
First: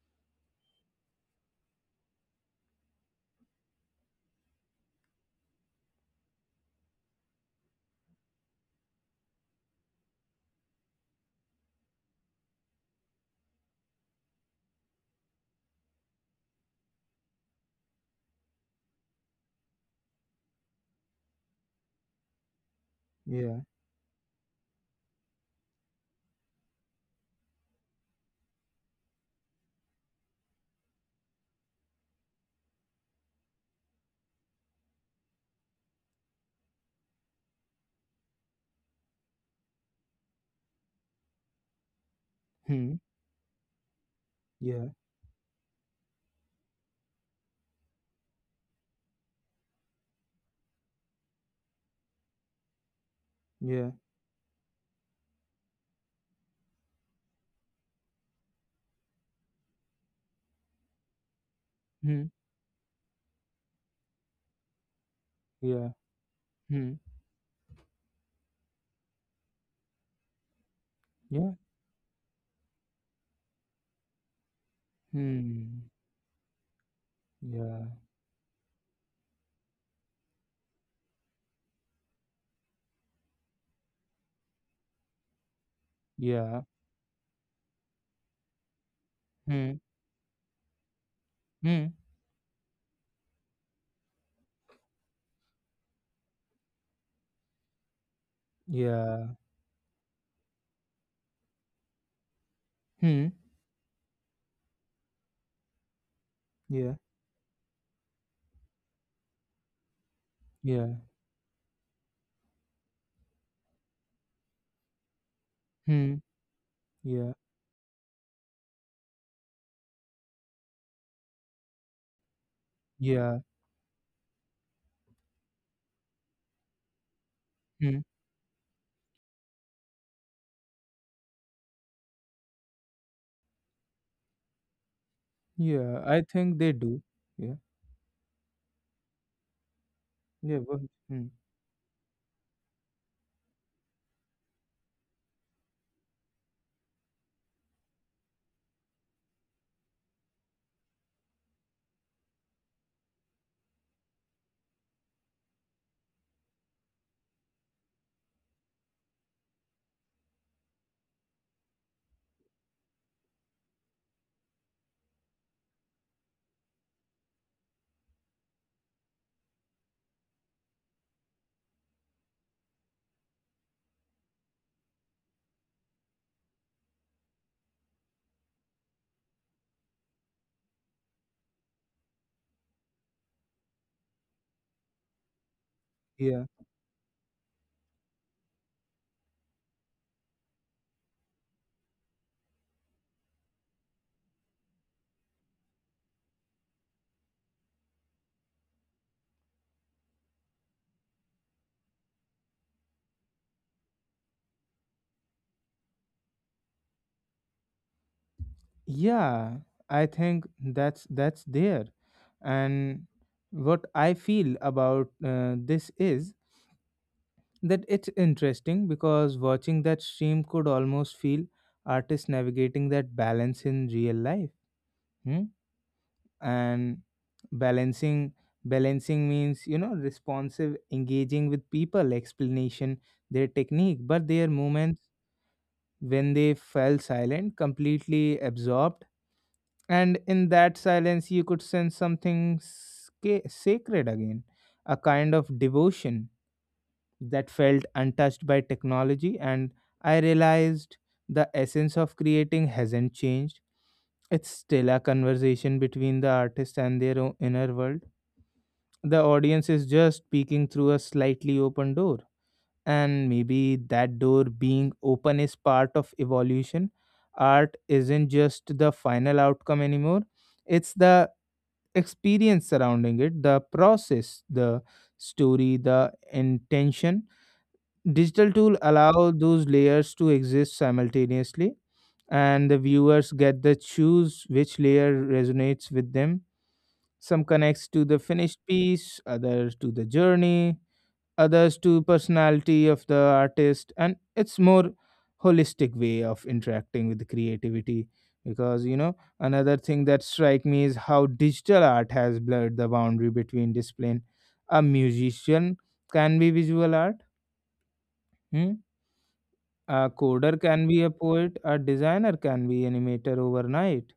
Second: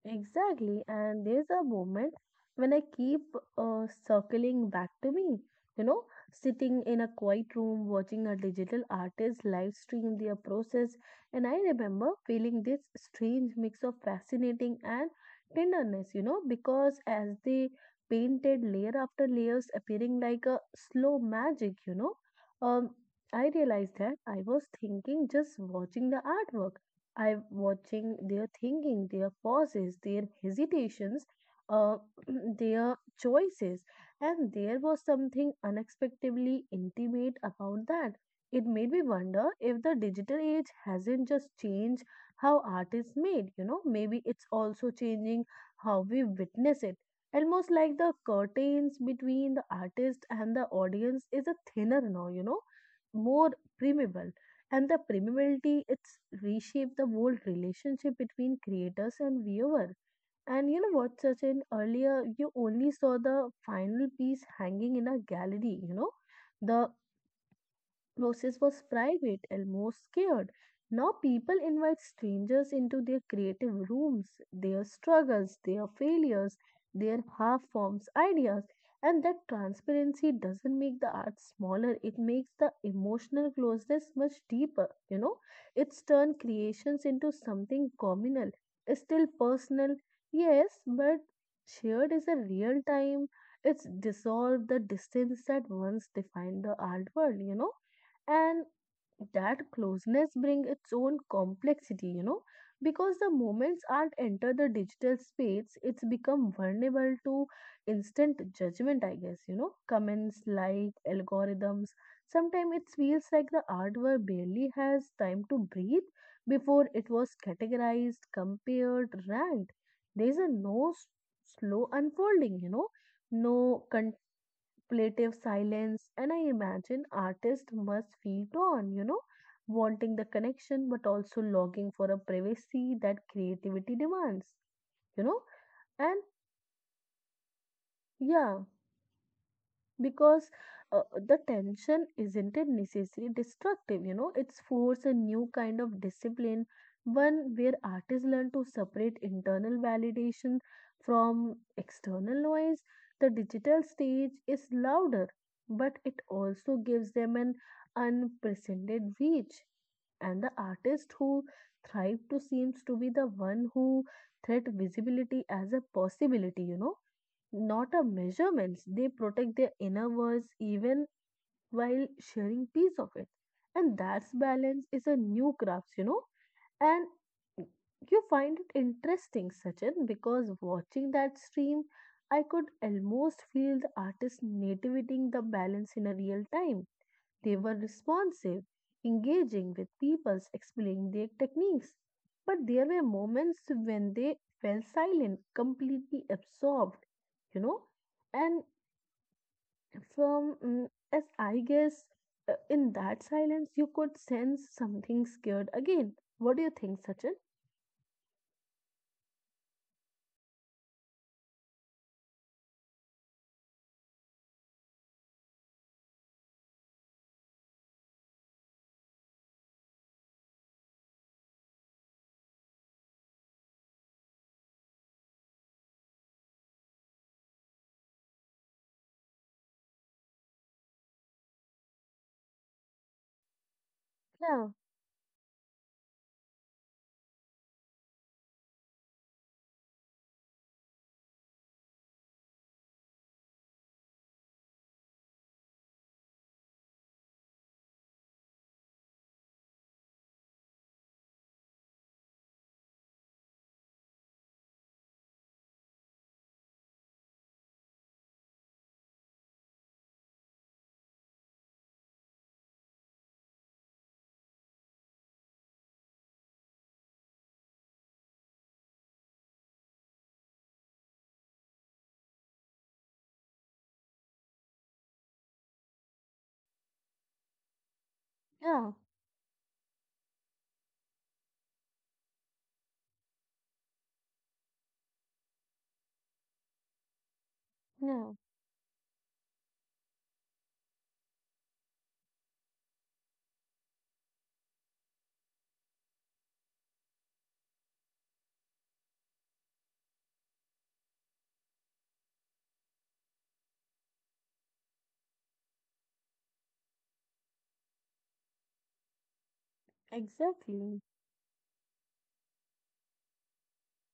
S2: Exactly, and there's a moment when I keep circling back to me, you know, sitting in a quiet room watching a digital artist live stream their process. And I remember feeling this strange mix of fascinating and tenderness, you know, because as they painted layer after layers appearing like a slow magic, you know, um, I
S1: Yeah.
S2: realized that I was thinking just watching the artwork I'm watching their thinking, their pauses, their hesitations, uh, their choices. And there was something unexpectedly intimate about that. It made me wonder if the digital age hasn't just changed how
S1: Hmm.
S2: art is made, you know, maybe it's
S1: Yeah.
S2: also changing how we witness it. Almost like the curtains between the artist and the audience is a thinner now, you know, more
S1: Yeah.
S2: permeable and the permeability it's reshaped the whole relationship between creators and viewer. And you know what Sachin,
S1: Hmm.
S2: earlier you only saw the final piece hanging in a gallery,
S1: Yeah.
S2: you know, the
S1: Hmm.
S2: process was private and more scared. Now
S1: Yeah.
S2: people invite strangers into their creative rooms, their struggles,
S1: Hmm.
S2: their failures, their half
S1: Yeah.
S2: forms ideas. And that transparency doesn't make the art smaller, it makes the emotional closeness much deeper, you know. It's
S1: Yeah.
S2: turned creations into something communal, still
S1: Hmm.
S2: personal, yes, but
S1: Hmm.
S2: shared is a real time. It's dissolved the distance that once defined the art world, you know, and
S1: Yeah.
S2: that closeness brings its own complexity, you know,
S1: Hmm.
S2: because the moments art enter the digital space, it's become
S1: Yeah.
S2: vulnerable to instant judgment, I guess, you know, comments,
S1: Yeah.
S2: like, algorithms. Sometimes it feels like the artwork barely has time to
S1: Hmm.
S2: breathe before
S1: Yeah.
S2: it was categorized, compared, ranked. There's a no s- Slow unfolding, you know,
S1: Yeah.
S2: no plaintive silence, and I imagine artists
S1: Hmm.
S2: must feel torn, you know, wanting the connection but also longing for a privacy that creativity demands, you know.
S1: Yeah. I
S2: And
S1: think they do. Yeah.
S2: yeah, because
S1: Yeah. Well, hmm,
S2: the tension isn't it necessarily destructive, you know, it's force a new kind of discipline, one where artists learn to separate internal validation from external noise. The digital stage is louder but it also gives them an unprecedented reach, and the artist who thrive to seems to be the one who threat visibility as a possibility, you know, not a measurements. They protect their inner words even while sharing piece of it. And that's balance is a new craft, you know. And you find it interesting, Sachin, because watching that stream, I could almost feel the artist navigating the balance in a
S1: yeah.
S2: real time. They were responsive, engaging with people, explaining their techniques. But there were moments when they fell silent, completely absorbed, you know. And from, mm, as I guess, in that silence, you could sense something scared again. What do you think, Sachin?
S1: Yeah, I think that's there. And what I feel about this is that it's interesting, because watching that stream, could almost feel artists navigating that balance in real life. Hmm. And balancing balancing means, responsive, engaging with people, explanation their technique, but their
S2: Yeah,
S1: moments when they fell silent, completely absorbed, and in that silence you could sense something sacred again, a kind of devotion that felt untouched by technology. And I realized the essence of creating hasn't changed. It's still a conversation between the artist and their own inner world. The audience is just peeking through a slightly open door. And maybe that door being open is part of evolution. Art isn't just the final outcome anymore, it's the experience surrounding it, the process, the story, the intention. Digital tool
S2: yeah,
S1: allow those layers to exist simultaneously, and the viewers get to choose which layer resonates with them. Some connects to the
S2: yeah,
S1: finished piece, others to the journey, others to personality of the artist, and it's more holistic way of interacting with the creativity. Because another thing that strike me is how digital art has blurred the boundary between discipline. A musician can be visual art. Hmm? A coder can be
S2: exactly.
S1: a poet, a designer can be animator overnight.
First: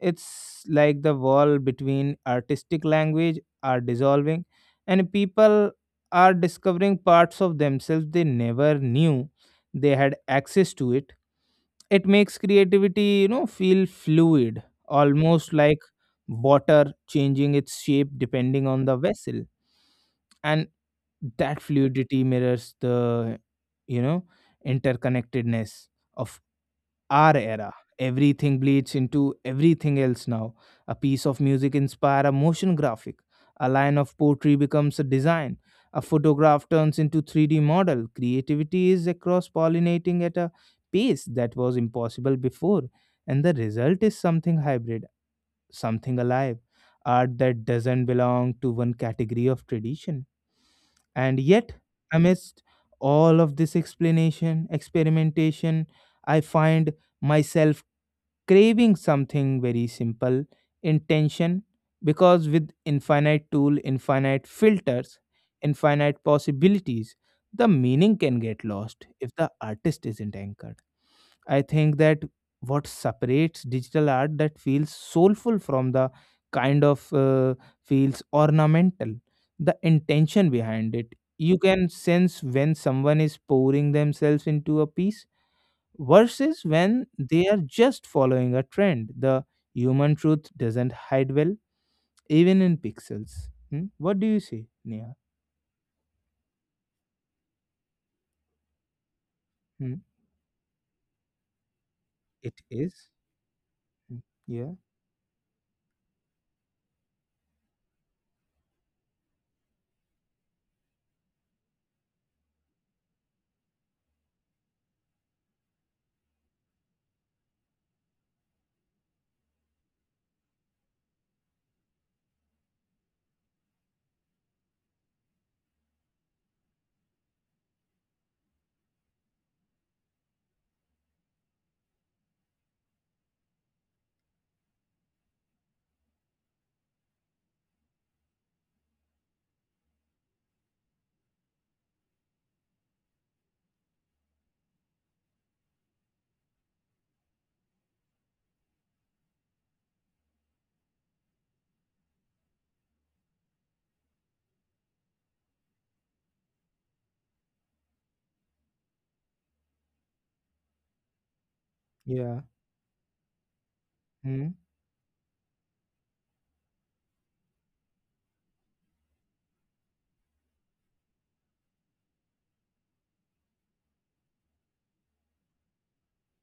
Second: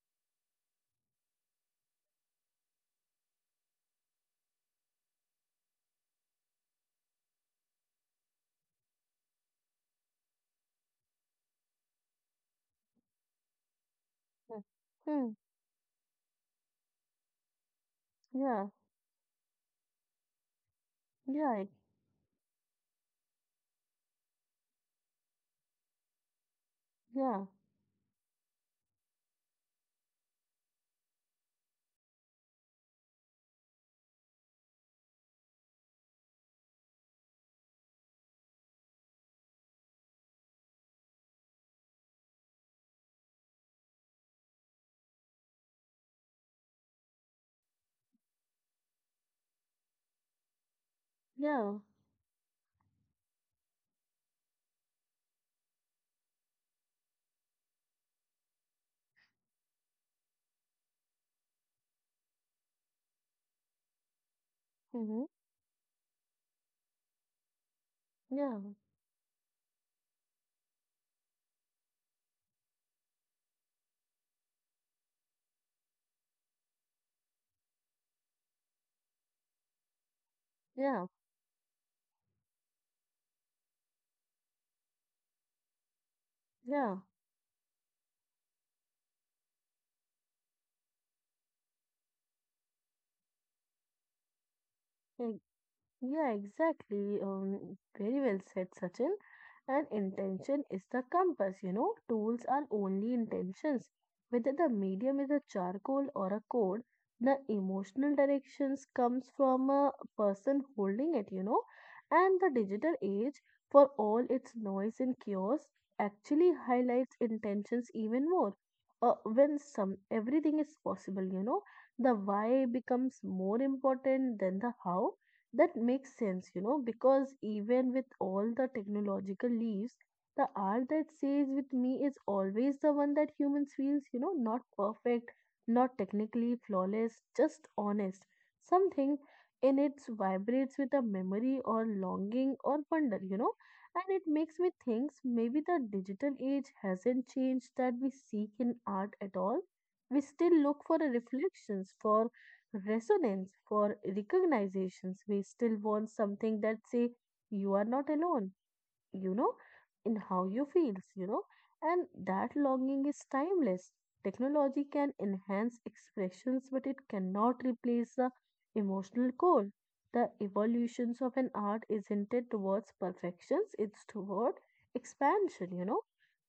S1: It's like the wall between artistic language are dissolving, and people are discovering parts of themselves they never knew they had access to it. It makes creativity feel
S2: Yeah.
S1: fluid,
S2: Hmm.
S1: almost like water changing its shape depending
S2: Yeah.
S1: on the vessel. And that
S2: Yeah.
S1: fluidity mirrors the you know interconnectedness of our
S2: Yeah.
S1: era. Everything bleeds into everything else now. A piece of music inspires a motion graphic. A line of poetry becomes a design. A photograph turns into 3D model. Creativity is across pollinating at a pace that was impossible before. And the result is something hybrid, something alive. Art that doesn't belong to one category of tradition. And
S2: Yeah.
S1: yet, amidst all of this explanation, experimentation, I find myself craving something very simple, intention. Because with infinite tool, infinite filters,
S2: Mm-hmm.
S1: infinite possibilities, the meaning can
S2: Yeah.
S1: get lost if the artist isn't anchored. I think that what separates digital art that feels soulful from the kind of feels ornamental, the intention behind
S2: Yeah.
S1: it. You can sense when someone is pouring themselves into a piece versus
S2: Yeah.
S1: when they are just following a trend. The human truth doesn't hide well, even in pixels. Hmm? What do you say, Nia?
S2: Yeah, exactly. Very well said, Sachin. And
S1: Hmm?
S2: intention is the compass, you know. Tools
S1: It
S2: are
S1: is.
S2: only intentions.
S1: Hmm.
S2: Whether the
S1: Yeah.
S2: medium is a charcoal or a code, the emotional directions comes from a person holding it, you know. And the digital age, for all its noise and chaos, actually highlights intentions even more. When some everything is possible, you know, the why becomes more important than the how that makes sense, you know, because even with all the technological leaves, the art that stays with me is always the one that humans feels, you know, not perfect, not technically flawless, just honest. Something in it vibrates with a memory or longing or wonder, you know, and it makes me think maybe the digital age hasn't changed that we seek in art at all. We still look for the reflections, for resonance for recognitions, we still want something that say you are not alone, you know, in how you feel, you know, and
S1: Yeah.
S2: that longing is timeless.
S1: Hmm?
S2: Technology can enhance expressions, but it cannot replace the emotional core. The evolutions of an art isn't it towards perfections, it's toward expansion, you know,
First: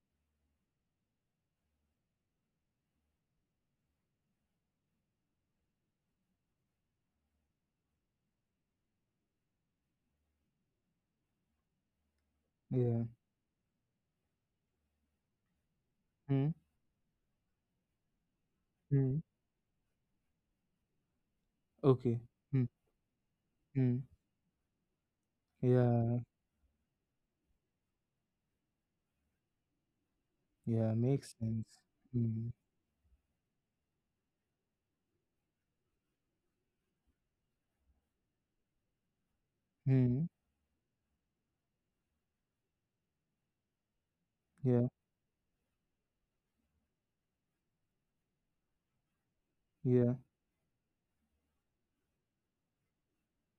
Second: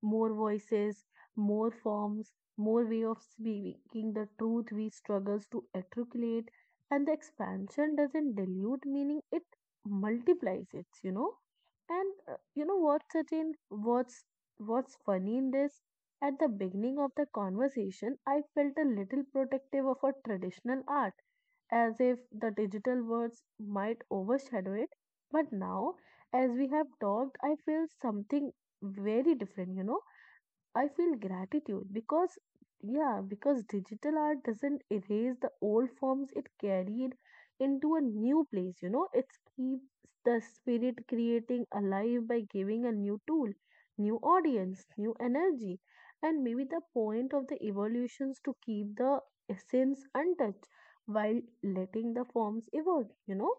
S2: more voices, more forms, more way of speaking the truth we struggles to articulate, and the expansion doesn't dilute meaning, it multiplies it, you know. And you know what,
S1: Yeah.
S2: Sachin? What's funny in this? At
S1: Hmm?
S2: the beginning of the conversation, I felt a
S1: Hmm.
S2: little protective of our traditional art, as if
S1: Okay.
S2: the
S1: Hmm.
S2: digital words
S1: Hmm.
S2: might overshadow it. But now,
S1: Yeah.
S2: as we have talked, I feel something very different, you know. I
S1: Yeah.
S2: feel
S1: Makes sense.
S2: gratitude because,
S1: Hmm.
S2: yeah, because digital art doesn't erase the old forms it carried into a new place, you know, it keeps
S1: Hmm.
S2: the spirit creating alive by giving a new tool, new audience,
S1: Yeah.
S2: new energy. And maybe the point of the evolutions to keep the essence
S1: Yeah.
S2: untouched while letting the forms evolve, you know,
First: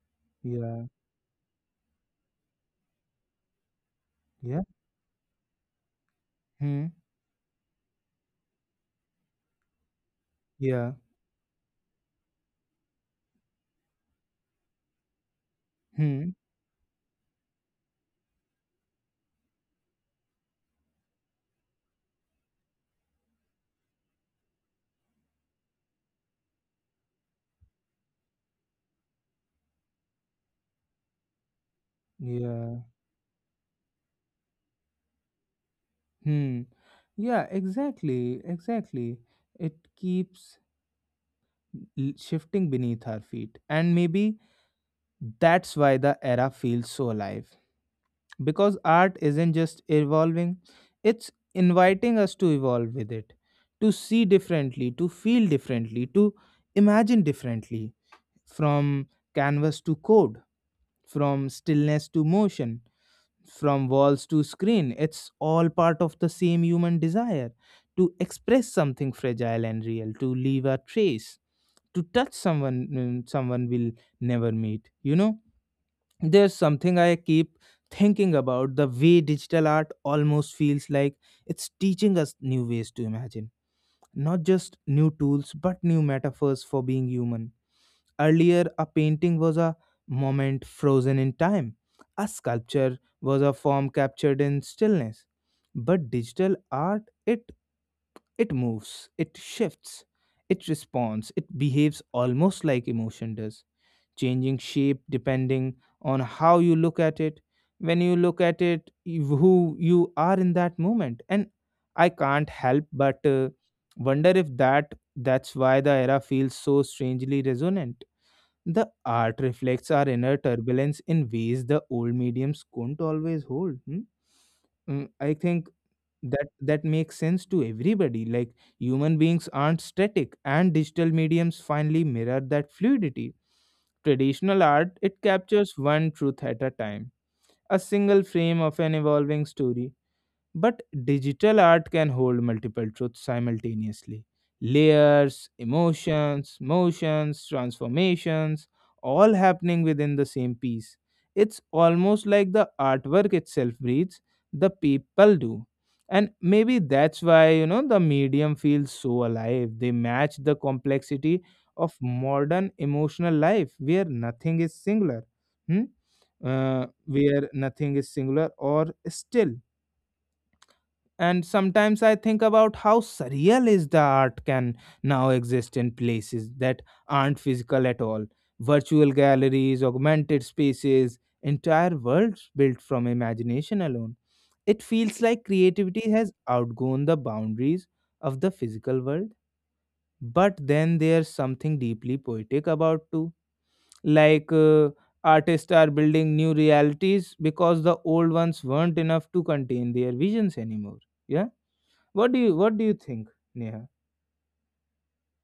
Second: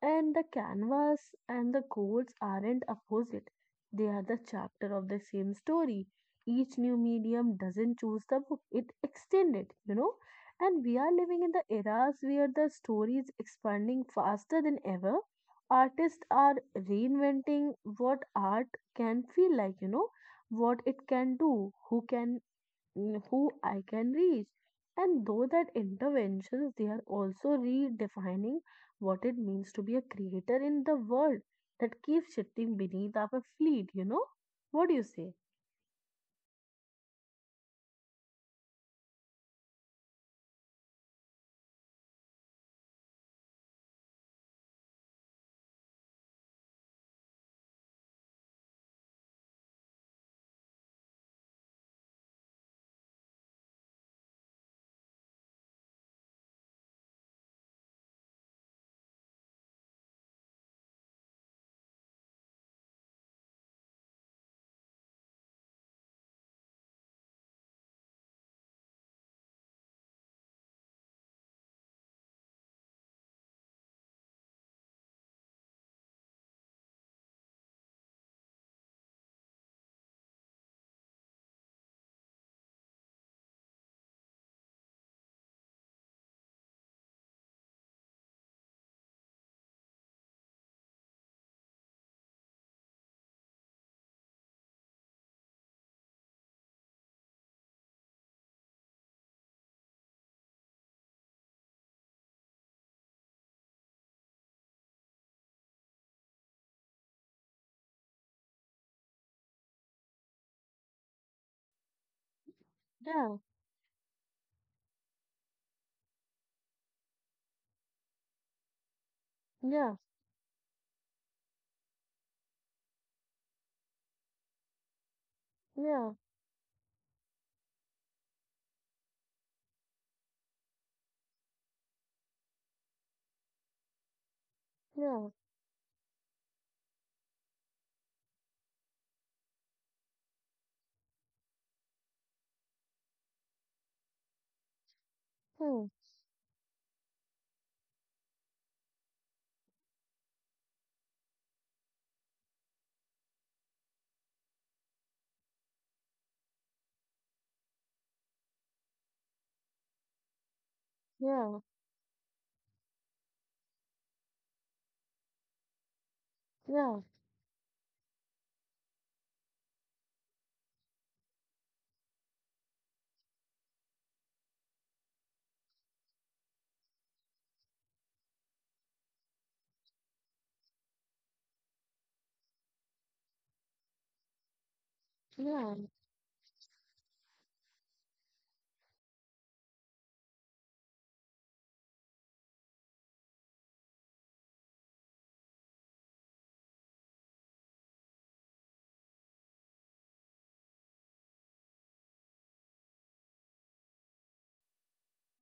S2: and the
S1: Yeah.
S2: canvas and the goals aren't opposite. They are the
S1: Yeah.
S2: chapter of the same story. Each
S1: Hmm.
S2: new medium doesn't choose the book, it extends it, you know. And
S1: Yeah.
S2: we are living in the eras where the story is expanding faster than ever. Artists
S1: Hmm.
S2: are reinventing what art can feel like, you know, what it can do, who can who I can reach. And though that interventions, they are also redefining what it means to be a creator in the world that keeps
S1: Yeah.
S2: shifting beneath our feet, What do you say?
S1: Hmm. Yeah. Exactly. Exactly. It keeps shifting beneath our feet. And maybe that's why the era feels so alive. Because art isn't just evolving, it's inviting us to evolve with it, to see differently, to feel differently, to imagine differently, from canvas to code, from stillness to motion, from walls to screen. It's all part of the same human desire to express something fragile and real, to leave a trace, to touch someone, someone will never meet. There's something I keep thinking about, the way digital art almost feels like it's teaching us new ways to imagine, not just new tools but new metaphors for being human. Earlier, a painting was a moment frozen in time, a sculpture was a form captured in stillness, but digital art, it moves, it shifts, it responds, it behaves almost like emotion does, changing shape depending on how you look at it, when you look at it, who you are in that moment. And I can't help but
S2: Yeah,
S1: wonder if that's why the era feels so strangely resonant. The art reflects
S2: yeah,
S1: our inner turbulence in ways the old mediums couldn't always hold. Hmm? I think
S2: yeah,
S1: that makes sense to everybody. Like, human beings aren't static, and digital mediums finally mirror that fluidity. Traditional art, it
S2: yeah,
S1: captures one truth at a time, a single frame of an evolving story. But digital art can hold multiple truths simultaneously, layers,
S2: hmm,
S1: emotions, motions, transformations, all happening within the same piece. It's almost like the artwork itself breathes, the people do. And maybe that's why, the medium feels so alive. They match the complexity
S2: yeah,
S1: of modern emotional life where nothing is singular. Hmm?
S2: yeah,
S1: Where nothing is singular or still. And sometimes I think about how surreal is the art can now exist in places that aren't physical at all. Virtual galleries, augmented spaces, entire worlds built from imagination alone. It feels like
S2: yeah.
S1: creativity has outgrown the boundaries of the physical world. But then there's something deeply poetic about too. Like, artists are building new realities because the old ones weren't enough to contain their visions anymore. Yeah, what do you think, Neha?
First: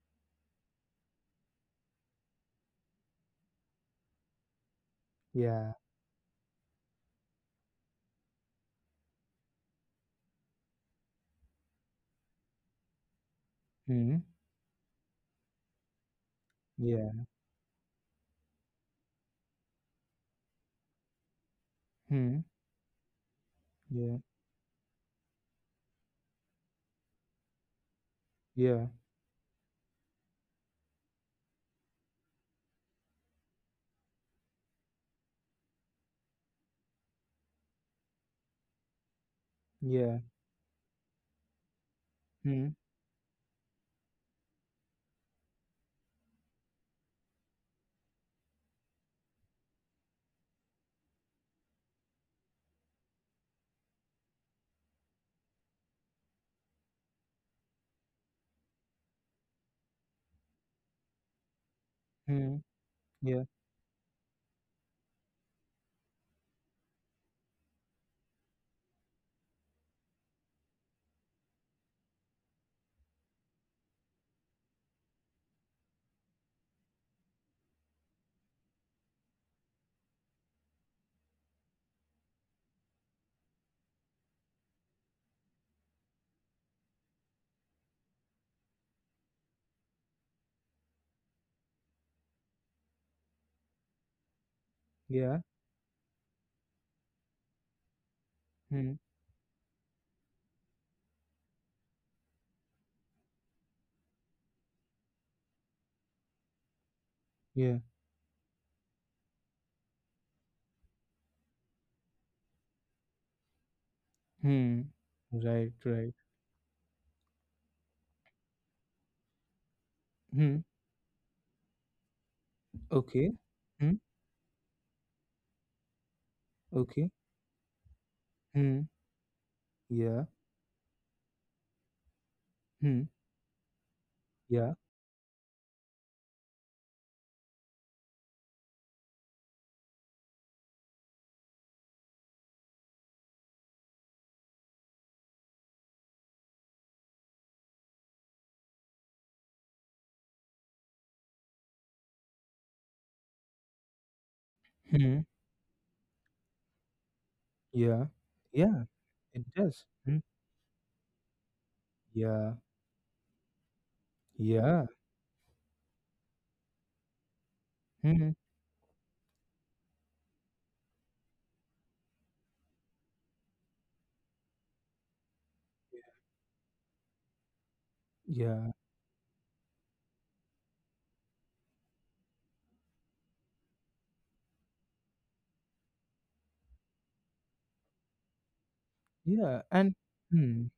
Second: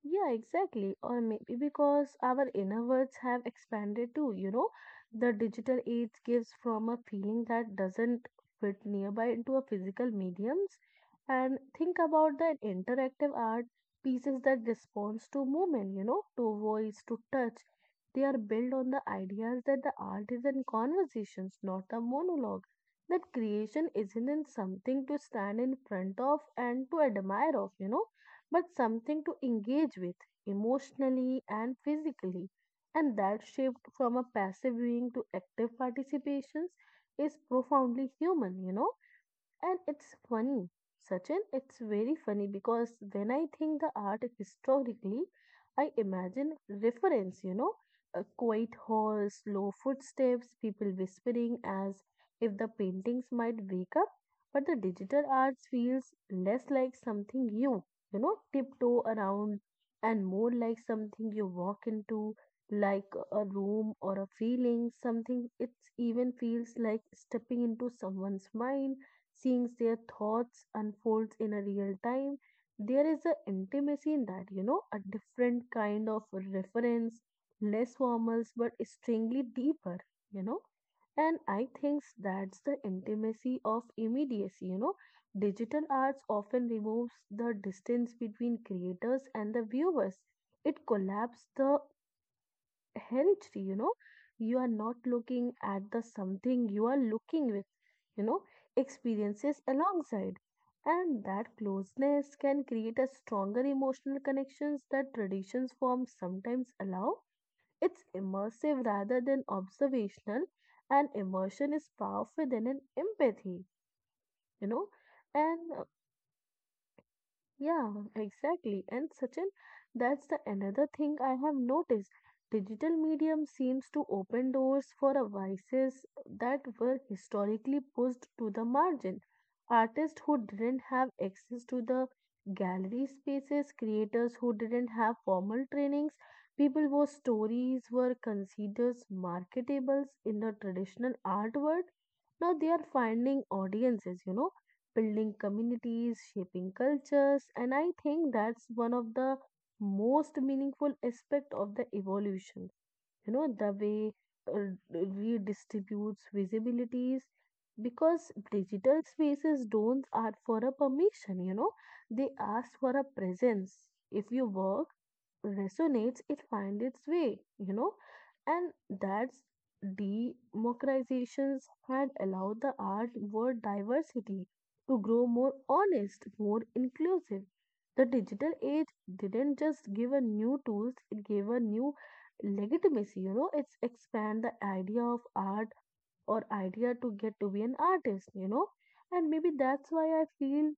S2: Yeah, exactly. Or maybe because our inner worlds have expanded too, the
S1: Yeah.
S2: digital age gives from a feeling that doesn't fit nearby into a physical mediums. And think about the interactive art
S1: Hmm.
S2: pieces that responds to movement, to voice, to
S1: Yeah.
S2: touch. They are built on the ideas that the art is in conversations, not a
S1: Hmm.
S2: monologue. That creation
S1: Yeah.
S2: isn't in something to stand in front of and to admire of but
S1: Yeah.
S2: something to engage with emotionally and physically. And that shift from a passive viewing to active participations is profoundly human, and it's
S1: Yeah.
S2: funny, Sachin, it's very funny
S1: Hmm.
S2: because when I think the art historically, I imagine reference, a quiet hall, slow footsteps, people whispering as if the paintings might wake up. But the digital arts feels less like something you tiptoe around and more like something you walk into,
S1: Hmm.
S2: like a
S1: Yeah.
S2: room or a feeling, something it even feels like stepping into someone's mind seeing their thoughts unfold in a real time. There is an intimacy in that, a different kind of reference, less formal but extremely deeper, you know. And I think that's the intimacy of immediacy. Digital arts often removes the distance between creators and the viewers. It collapses the healthy, you are not
S1: Yeah.
S2: looking at the something you are looking with you know
S1: Hmm.
S2: experiences alongside, and that closeness can create a stronger emotional connections that traditions form sometimes allow.
S1: Yeah.
S2: It's immersive rather than observational, and immersion is powerful than an empathy you
S1: Hmm.
S2: know
S1: Right.
S2: and
S1: Right.
S2: yeah, exactly. And Sachin, that's the
S1: Hmm.
S2: another thing I have noticed. Digital
S1: Okay.
S2: medium
S1: Hmm.
S2: seems to open doors for a vices that were
S1: Okay.
S2: historically pushed to the
S1: Hmm.
S2: margin.
S1: Yeah.
S2: Artists who didn't have access to the
S1: Hmm.
S2: gallery spaces, creators who
S1: Yeah.
S2: didn't have formal trainings, people whose stories were considered marketables in the traditional art world. Now they are finding audiences, building communities, shaping cultures, and I think that's one of the most meaningful aspect of the evolution, the way
S1: Hmm.
S2: redistributes visibilities
S1: Yeah.
S2: because
S1: Yeah.
S2: digital
S1: It
S2: spaces
S1: does.
S2: don't
S1: Hmm.
S2: ask for a permission. They
S1: Yeah.
S2: ask for a presence. If your work
S1: Yeah.
S2: resonates, it finds its way.
S1: Hmm.
S2: And that's democratizations had allowed the art world diversity to grow more honest, more inclusive. The digital
S1: Yeah.
S2: age didn't just give a new tools, it gave a new legitimacy. It's expand the idea of art or idea to get to be an artist. And maybe
S1: Yeah.
S2: that's
S1: And.
S2: why I
S1: Hmm.
S2: feel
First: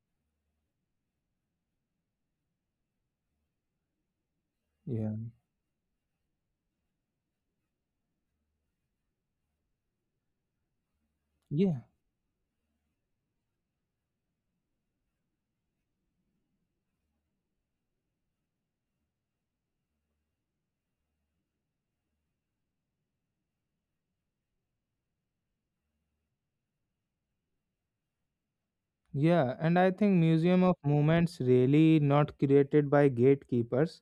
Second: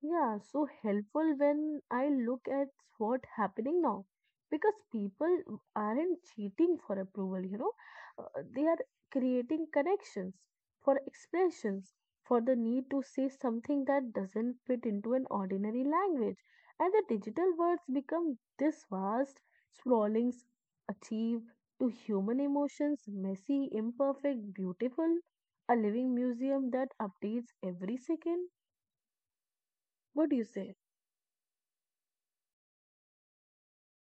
S2: yeah, so helpful when I look at what happening now because
S1: Yeah.
S2: people aren't cheating for approval, you know, they are creating connections for
S1: Yeah.
S2: expressions for the need to say something that doesn't fit into an ordinary language. And the digital words become this vast, sprawling, achieve to human emotions, messy, imperfect, beautiful, a living museum that updates every second.
S1: Yeah, and I think
S2: What do you
S1: Museum
S2: say?
S1: of Movements really not created by gatekeepers,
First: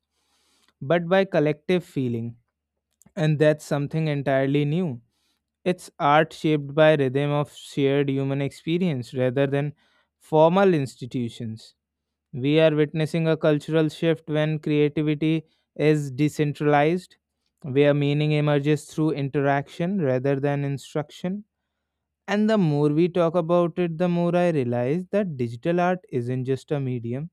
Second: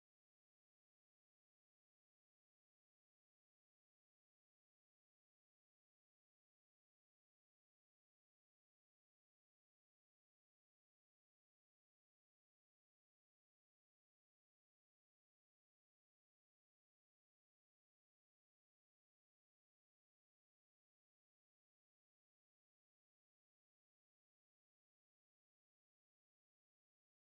S1: but by collective feeling, and that's something entirely new. It's art shaped by rhythm of shared human experience rather than formal institutions. We are witnessing a cultural shift when creativity is decentralized, where meaning emerges through interaction rather than instruction. And the more we talk about it, the more I realize that digital art isn't just a medium,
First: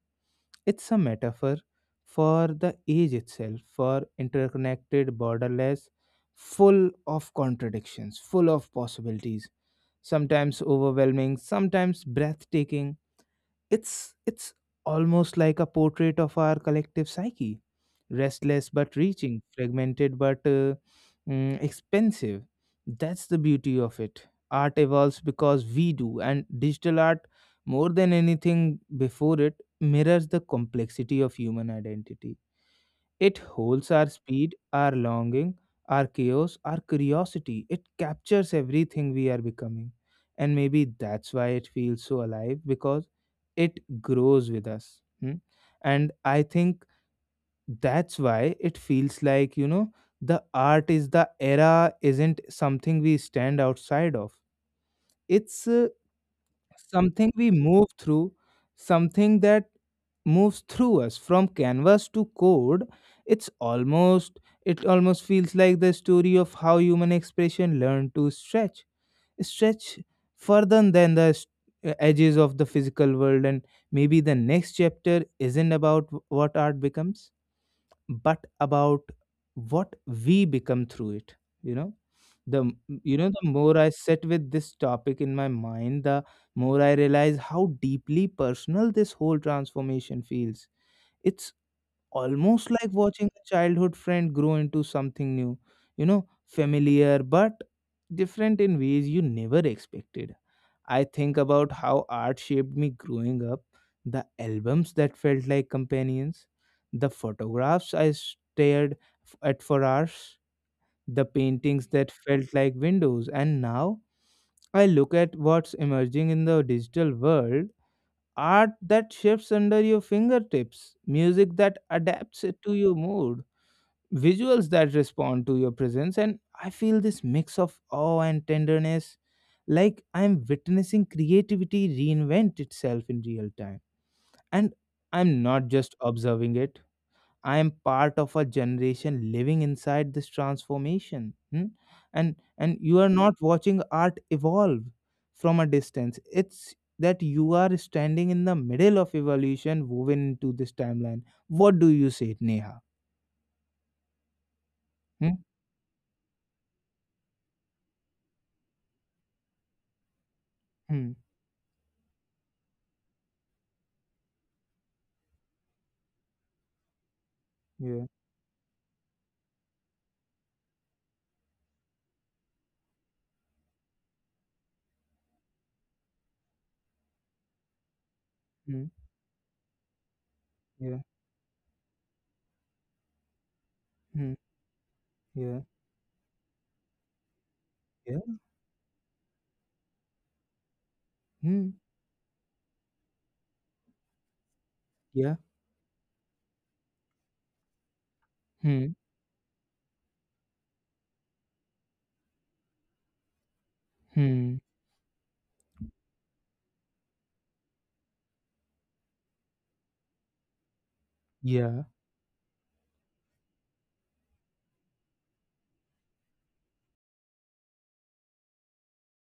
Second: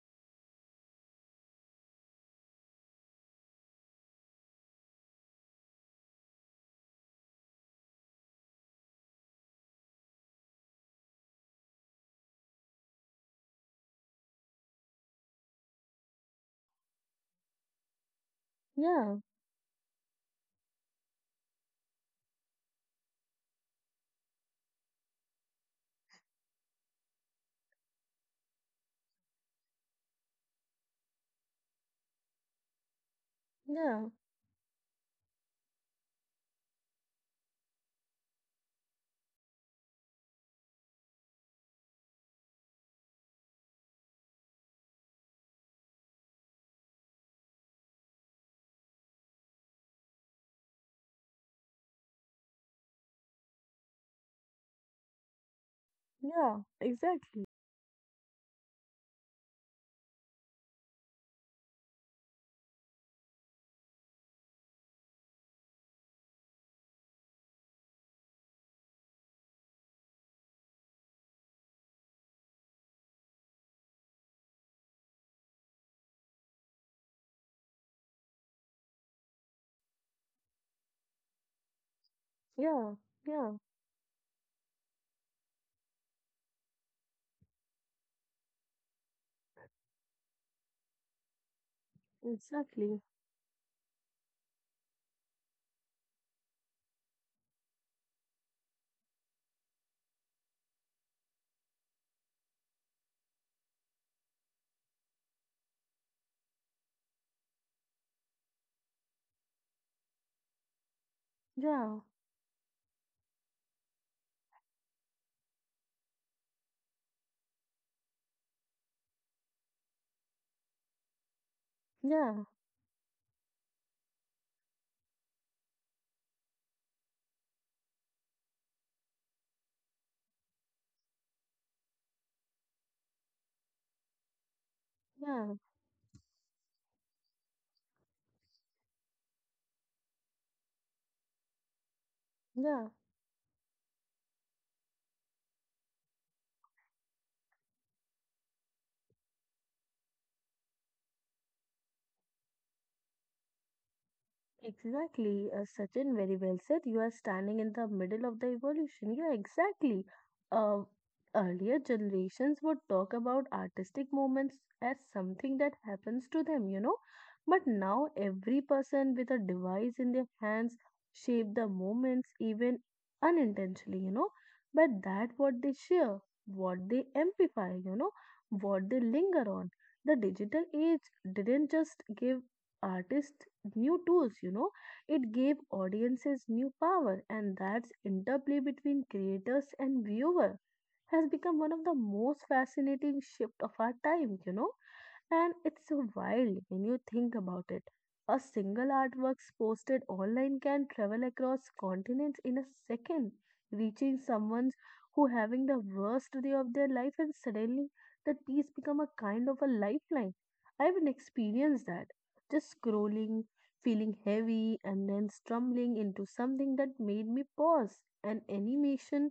S1: it's a metaphor for the age itself, for interconnected, borderless, full of contradictions, full of possibilities, sometimes overwhelming, sometimes breathtaking. It's almost like a portrait of our collective psyche, restless but
S2: Yeah,
S1: reaching, fragmented but expensive. That's the beauty of it. Art evolves because we do, and digital art, more than anything before it, mirrors the complexity of human identity. It holds our
S2: yeah,
S1: speed, our longing, our chaos, our curiosity. It captures everything we are becoming. And maybe that's why it feels so alive because it grows with us. Hmm? And I think that's why it feels like, the art is the era isn't something we stand outside of. It's
S2: yeah,
S1: Something
S2: exactly.
S1: we move through, something that moves through us from canvas to code. It's almost it almost feels like the story of how human expression learned to stretch, stretch further than the edges of the physical world, and maybe the next chapter isn't about what art becomes, but about what we become through it. You know the m-
S2: Yeah,
S1: you know, the
S2: yeah,
S1: more I sit with this topic in my mind, the more I realize how deeply personal this whole transformation feels. It's almost like
S2: exactly.
S1: watching a childhood friend grow into something new, you know, familiar but different in ways you never expected. I think about how art shaped me growing up, the albums that felt like companions, the photographs I stared at for hours, the paintings
S2: Yeah,
S1: that felt like windows. And now I look at what's emerging in the digital world, art that shifts under your fingertips, music that adapts
S2: yeah,
S1: it to your mood, visuals that respond to your presence. And I feel this mix of awe and tenderness, like I'm witnessing creativity reinvent itself in real time. And I'm
S2: yeah,
S1: not just observing it. I am part of a generation living inside this transformation. Hmm? And
S2: yeah.
S1: you are not watching art evolve from a distance. It's that you are standing in the middle of evolution woven into this timeline. What do you say, Neha? Hmm?
S2: Exactly, Sachin, very well said. You are standing in the middle of the evolution. Yeah, exactly. Uh,
S1: Hmm.
S2: earlier generations would talk about artistic moments as something that happens to them, you know. But
S1: Yeah.
S2: now every person with a device in their hands shape the moments even unintentionally, you know. But that what they share, what they amplify, you know,
S1: Hmm.
S2: what they linger on. The digital
S1: Yeah.
S2: age didn't just give artists new
S1: Hmm.
S2: tools, you know. It gave
S1: Yeah.
S2: audiences new power, and that's
S1: Yeah.
S2: interplay between creators and viewer has become
S1: Hmm.
S2: one of the most fascinating shift of our time, you know.
S1: Yeah.
S2: And it's so wild when you think about it. A single
S1: Hmm.
S2: artwork posted online can travel across continents in a second, reaching
S1: Hmm.
S2: someone who having the worst day of their life and suddenly that piece become a kind of a lifeline. I haven't
S1: Yeah.
S2: experienced that. Just scrolling, feeling heavy and then stumbling into something that made me pause. An animation,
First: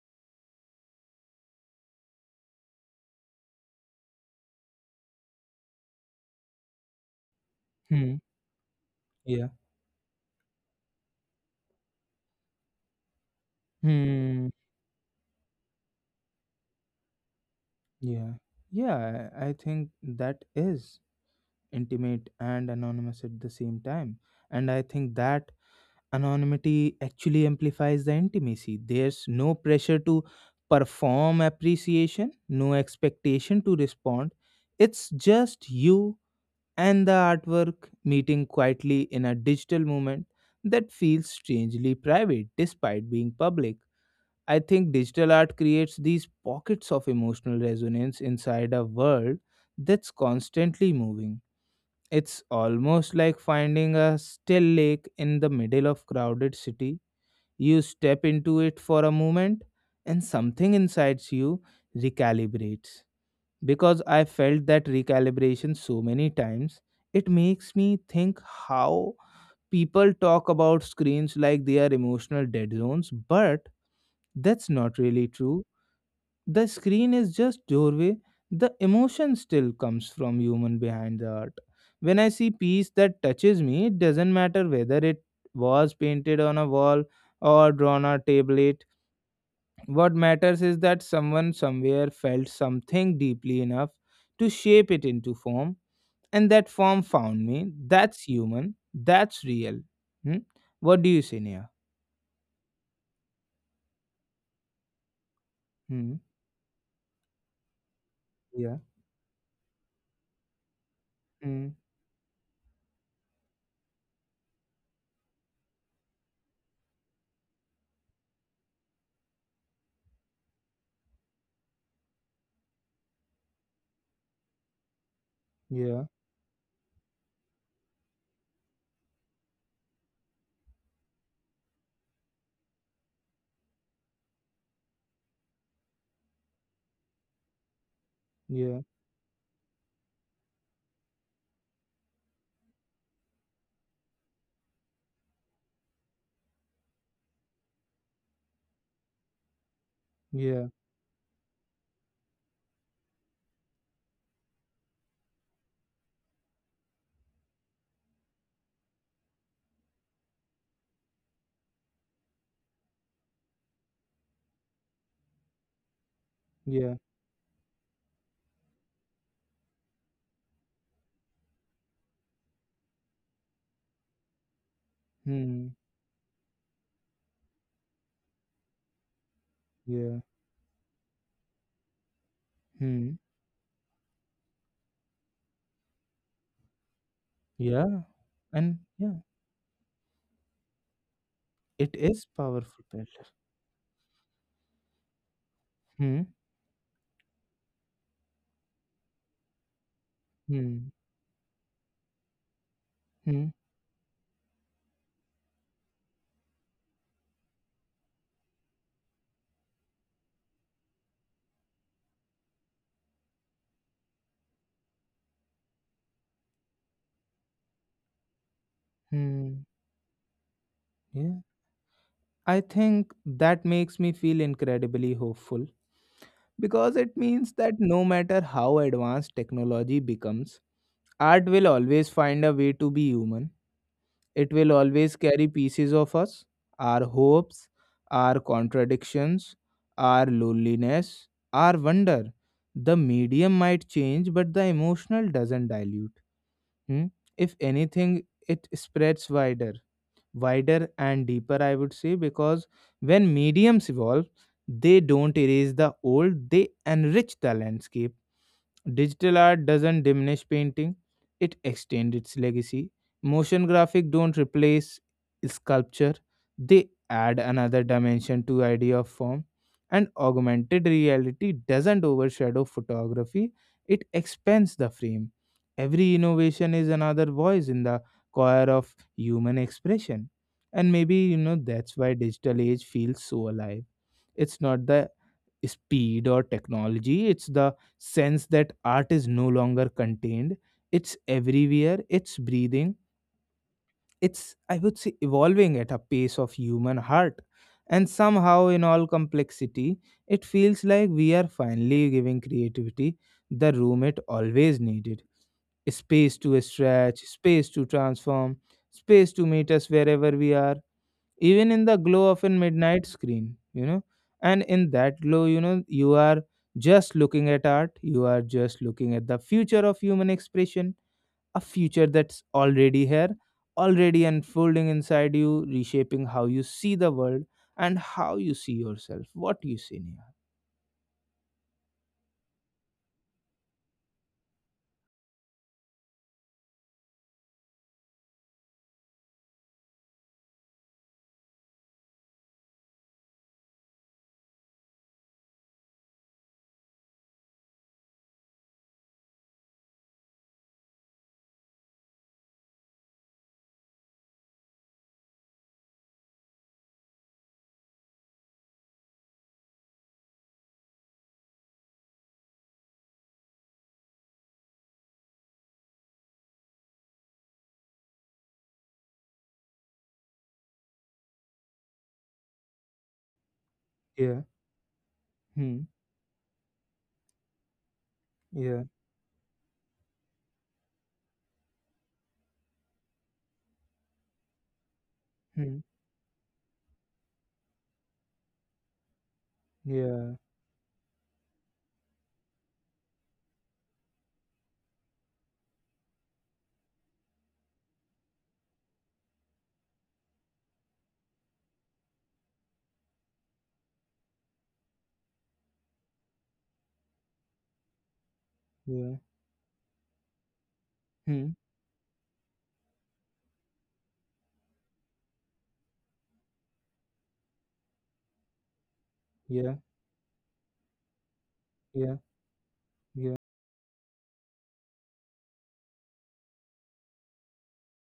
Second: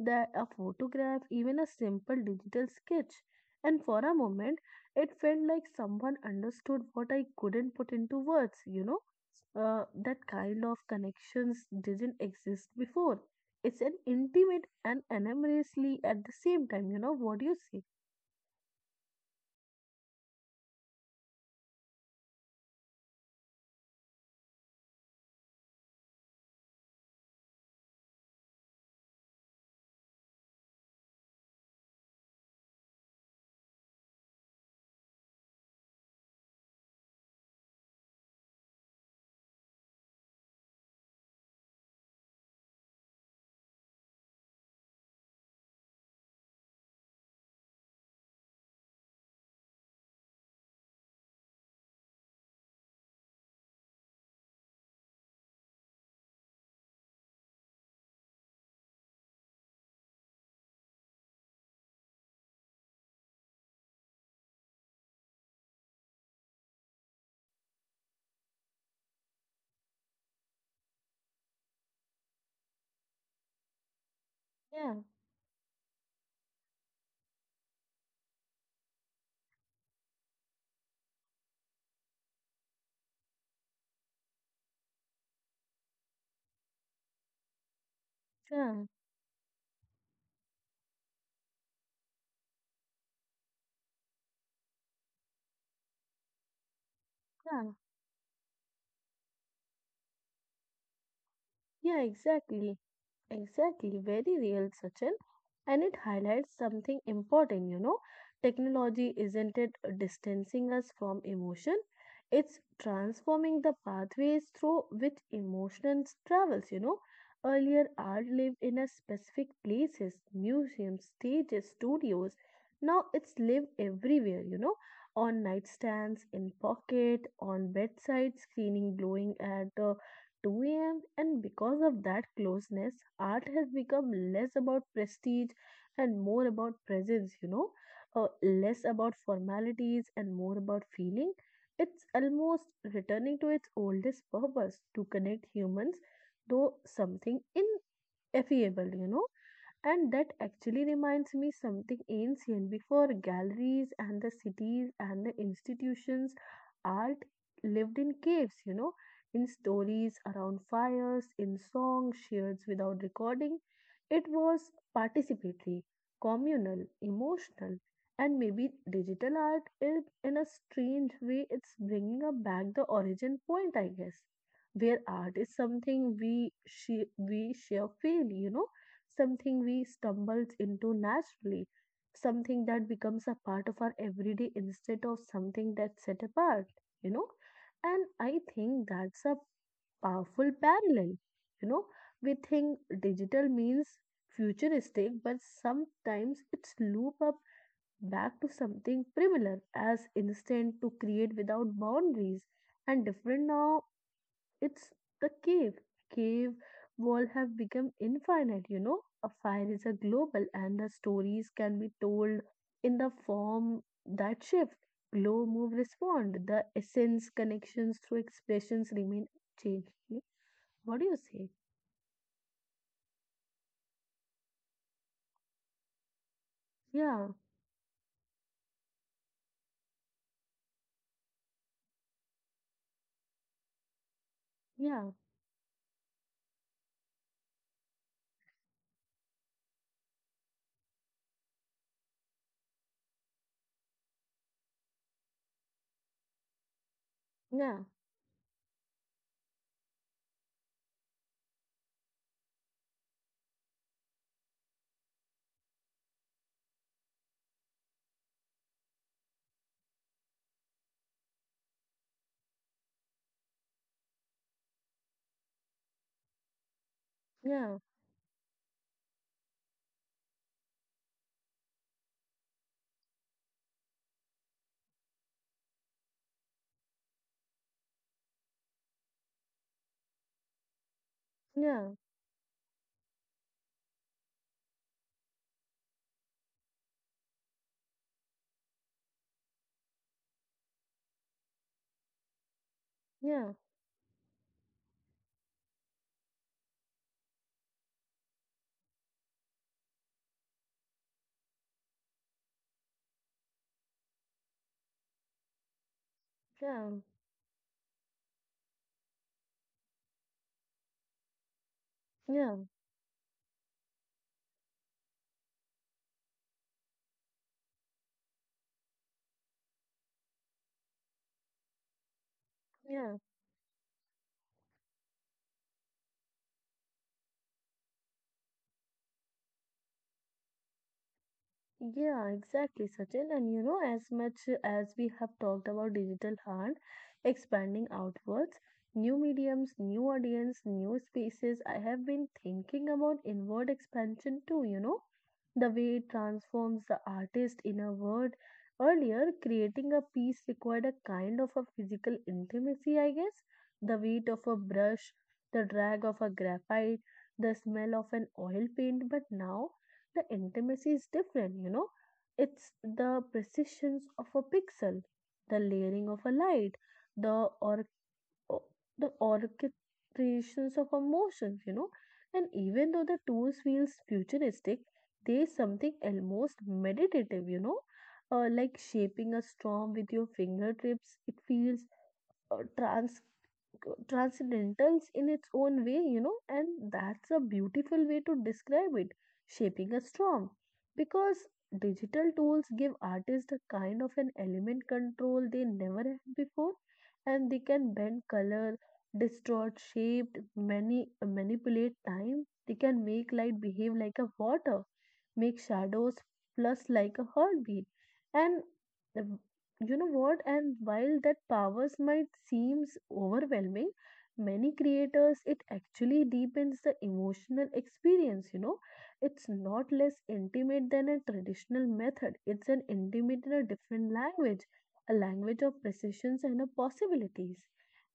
S2: that a photograph, even a simple digital sketch. And for a moment it felt like someone understood what I couldn't put
S1: Hmm.
S2: into words, you know?
S1: Yeah.
S2: That kind of connections didn't exist before. It's an
S1: Hmm.
S2: intimate and anonymously at the same time, you know? What do you say?
S1: Yeah. Yeah. I think that is intimate and anonymous at the same time, and I think that anonymity actually amplifies the intimacy. There's no pressure to perform appreciation, no expectation to respond. It's just you and the artwork meeting quietly in a digital moment that feels strangely private despite being public. I think digital art creates these pockets of emotional resonance inside a world that's constantly moving. It's almost like finding a still lake in the middle of crowded city. You step into it for a moment and something inside you recalibrates. Because I felt that recalibration so many times, it makes me think how people talk about screens like they are emotional dead zones, but that's not
S2: Yeah,
S1: really true. The screen is just doorway, the emotion still comes from human behind the art. When I see piece that touches me, it doesn't matter whether it was painted on a wall or drawn on a tablet.
S2: Yeah,
S1: What matters is that someone somewhere felt something deeply enough to shape it into form, and that form found me.
S2: yeah.
S1: That's human, that's real. Hmm? What do you say, Nia?
S2: Yeah, exactly. Exactly. Very real, Sachin. And it
S1: Hmm?
S2: highlights something important, you know.
S1: Yeah
S2: Technology isn't it distancing us from
S1: Hmm?
S2: emotion, it's transforming the pathways through which emotions travels, you know. Earlier, art lived in a specific places, museums, stages, studios. Now it's live everywhere, you know, on
S1: Yeah.
S2: nightstands, in pocket, on bedside, screening glowing at the 2 a.m. And because of that closeness, art has become less about prestige and more about presence, you know,
S1: Yeah.
S2: less about formalities and more about feeling. It's almost returning to its oldest purpose to connect humans, though something ineffable, you know. And that
S1: Yeah.
S2: actually reminds me something ancient before galleries and the cities and the institutions, art lived in caves, you know, in stories around fires, in songs shared without recording. It was participatory,
S1: Yeah.
S2: communal, emotional, and maybe digital art is, in a strange way, it's bringing up back the origin point, I guess, where art is
S1: hmm.
S2: something we share feel, you know, something we
S1: Yeah.
S2: stumble into naturally, something that
S1: Hmm.
S2: becomes a part of our everyday instead of something that's set apart, you know.
S1: Yeah.
S2: And I
S1: And
S2: think
S1: yeah,
S2: that's a powerful parallel. You
S1: it
S2: know,
S1: is
S2: we
S1: powerful
S2: think
S1: pressure.
S2: digital means futuristic, but
S1: Hmm.
S2: sometimes it's loop up back to something primitive as instant
S1: Hmm.
S2: to create without boundaries and different
S1: Hmm.
S2: now it's the cave. Cave wall have become infinite, you know. A fire is a global and the stories can be told in the form that shift. Glow, move, respond. The essence connections through expressions remain
S1: Hmm.
S2: unchanged. What do you
S1: Yeah.
S2: say?
S1: I think that makes me feel incredibly hopeful because it
S2: Yeah,
S1: means that no matter how advanced technology becomes, art will always find a way to be human. It will
S2: yeah,
S1: always carry pieces of us, our hopes, our contradictions, our loneliness, our wonder. The medium might change, but the emotional doesn't dilute. Hmm? If
S2: yeah,
S1: anything, it spreads wider, wider and deeper, I would say, because when mediums evolve, they don't erase the old, they enrich the landscape. Digital art doesn't diminish painting, it extends its legacy. Motion graphic don't replace sculpture, they add
S2: yeah,
S1: another dimension to idea of form. And augmented reality doesn't overshadow photography, it expands the frame. Every innovation is another voice in the choir of human expression. And maybe, you know,
S2: yeah,
S1: that's why digital age feels so alive. It's not the speed or technology. It's the sense that art is no longer contained. It's everywhere, it's breathing,
S2: yeah,
S1: it's, I would say, evolving at a pace of human heart. And somehow, in all complexity, it feels like we are finally giving creativity the room it always needed, space to
S2: yeah,
S1: stretch, space to transform, space to meet us wherever we are, even in the glow of a
S2: yeah,
S1: midnight screen. You know and in that glow, you know, you are just looking at art, you are just looking at the future of human expression, a future that's already
S2: yeah.
S1: here, already unfolding inside you, reshaping how you see the world and how you see yourself. What do you see, Neha?
S2: Yeah, exactly, Sachin. And you know, as much as we have talked about digital art expanding outwards, new mediums, new audience, new spaces, I have been thinking about inward expansion too, you know, the way it transforms the artist in a word. Earlier, creating a piece required a kind of a physical intimacy, I guess, the weight of a brush, the drag of a graphite, the smell of an oil paint, but now the intimacy is different, you know. It's the precisions of a pixel, the layering of a light, the or o- the orchestrations of emotions, you know. And even though the tools feels
S1: Yeah.
S2: futuristic, there is
S1: hmm.
S2: something almost meditative, you know. Like
S1: yeah
S2: shaping a storm with your fingertips, it feels uh, trans transcendentals in its own
S1: hmm.
S2: way, you know, and that's a beautiful way to describe it, shaping a
S1: yeah
S2: storm. Because digital tools give artists a kind of an element control they never had before, and they can bend color, distort shape, many manipulate time. They can make light behave like a water, make shadows plus like a heartbeat, and
S1: yeah
S2: you know what, and while that
S1: hmm.
S2: powers might seems overwhelming many creators it actually deepens the emotional experience, you know, it's
S1: Yeah.
S2: not less intimate than a traditional
S1: Yeah.
S2: method, it's an
S1: Yeah.
S2: intimate in a different language, a language of precisions and of possibilities.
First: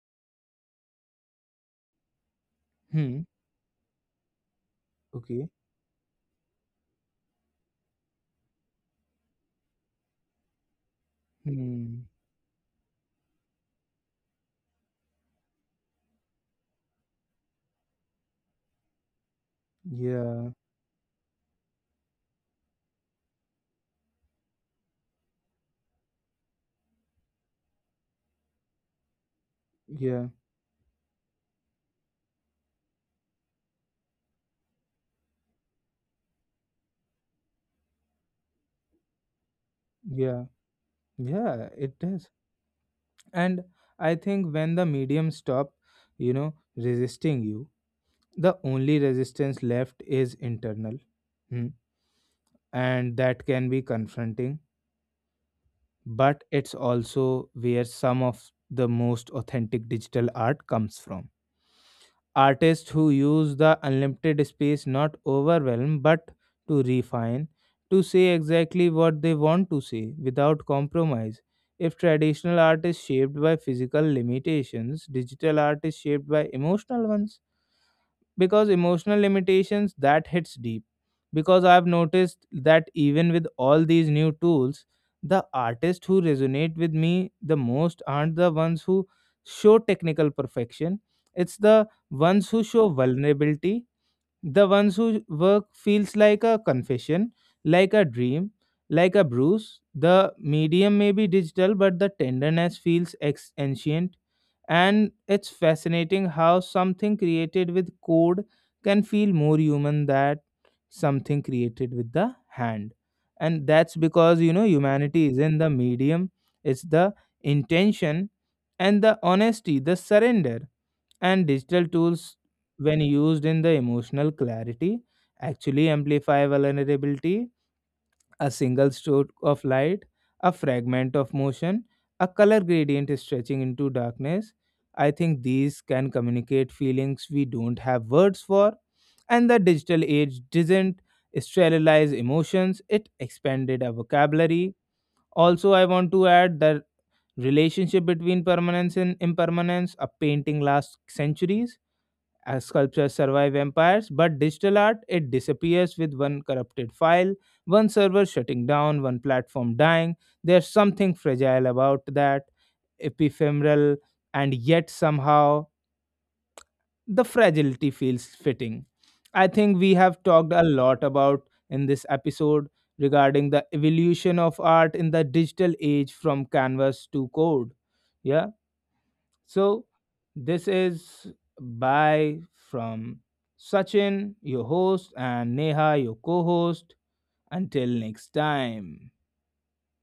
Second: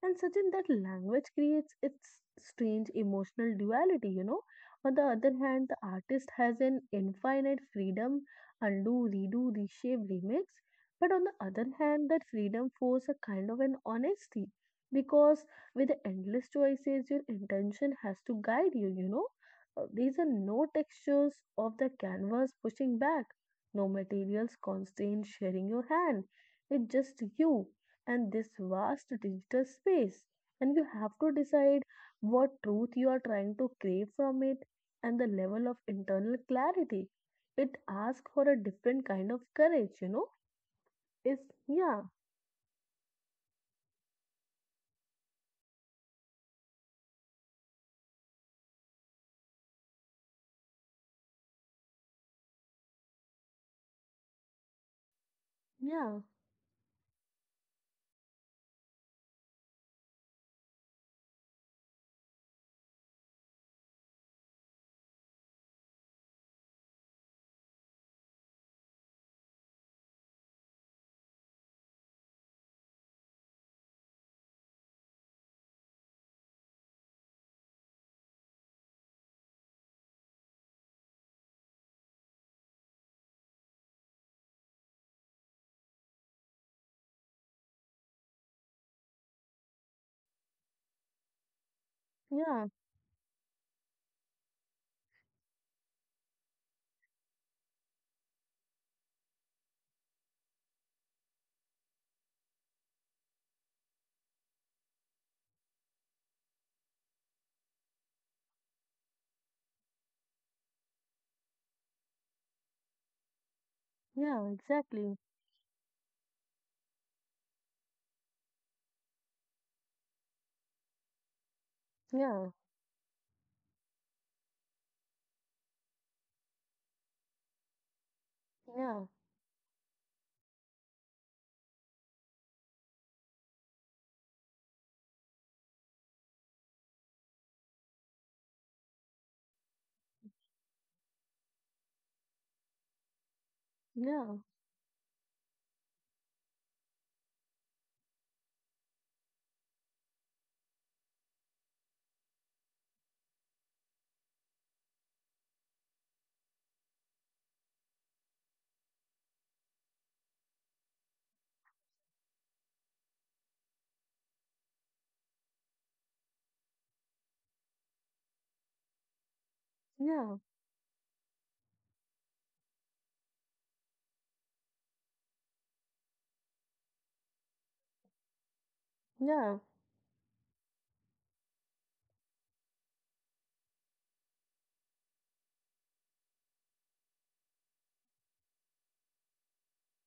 S2: And such in that language creates its strange
S1: hmm.
S2: emotional duality, you know, on the other
S1: Okay.
S2: hand the artist has an infinite freedom, undo redo reshape remix, but on the other
S1: hmm.
S2: hand, that freedom forces a kind of an honesty because with the endless choices, your intention has to guide you, you know. These are
S1: Yeah.
S2: no textures of the canvas pushing back, no materials constraint sharing your hand. It's just you and this vast digital space.
S1: Yeah.
S2: And you have to decide what truth you are trying to crave from it and the level of internal clarity. It asks for a different kind of courage, you know
S1: Yeah.
S2: it's
S1: Yeah, it
S2: yeah,
S1: does. And I think when the medium stop, you know, resisting you, the only resistance left is internal. Hmm. And that can be confronting,
S2: yeah,
S1: but it's also where some of the most authentic digital art comes from. Artists who use the unlimited space not overwhelm but to refine, to say exactly what they want to say without compromise. If traditional art is shaped by physical limitations, digital art is shaped by emotional ones, because emotional limitations that hits deep. Because I've noticed that even with all these new tools, the artists who resonate with me the most aren't the ones who show technical perfection, it's the ones who
S2: yeah,
S1: show vulnerability, the ones whose work feels like a confession, like a dream, like a bruise. The medium may be digital, but the tenderness feels ancient. And it's fascinating how something created with code can feel more human than something created with the hand. And that's because,
S2: yeah,
S1: you know,
S2: exactly.
S1: humanity is in the medium, it's the intention and the honesty, the surrender. And digital tools,
S2: Yeah,
S1: when used in the emotional clarity, actually amplify vulnerability. A single
S2: yeah,
S1: stroke of light, a fragment of motion, a color gradient stretching into darkness, I think these can communicate feelings we don't have words for. And the digital age didn't sterilize emotions, it expanded our
S2: yeah,
S1: vocabulary. Also I want to add the relationship between permanence and impermanence. A painting lasts centuries, as sculptures survive empires, but digital art, it disappears with one corrupted file, one server shutting down, one platform dying. There's something fragile about that, epiphemeral, and yet somehow the fragility feels fitting. I think we have
S2: yeah,
S1: talked a lot about in this episode regarding the evolution of art in the digital age from canvas to code. Yeah.
S2: yeah.
S1: So, this is bye from Sachin, your host, and Neha, your co host. Until next time.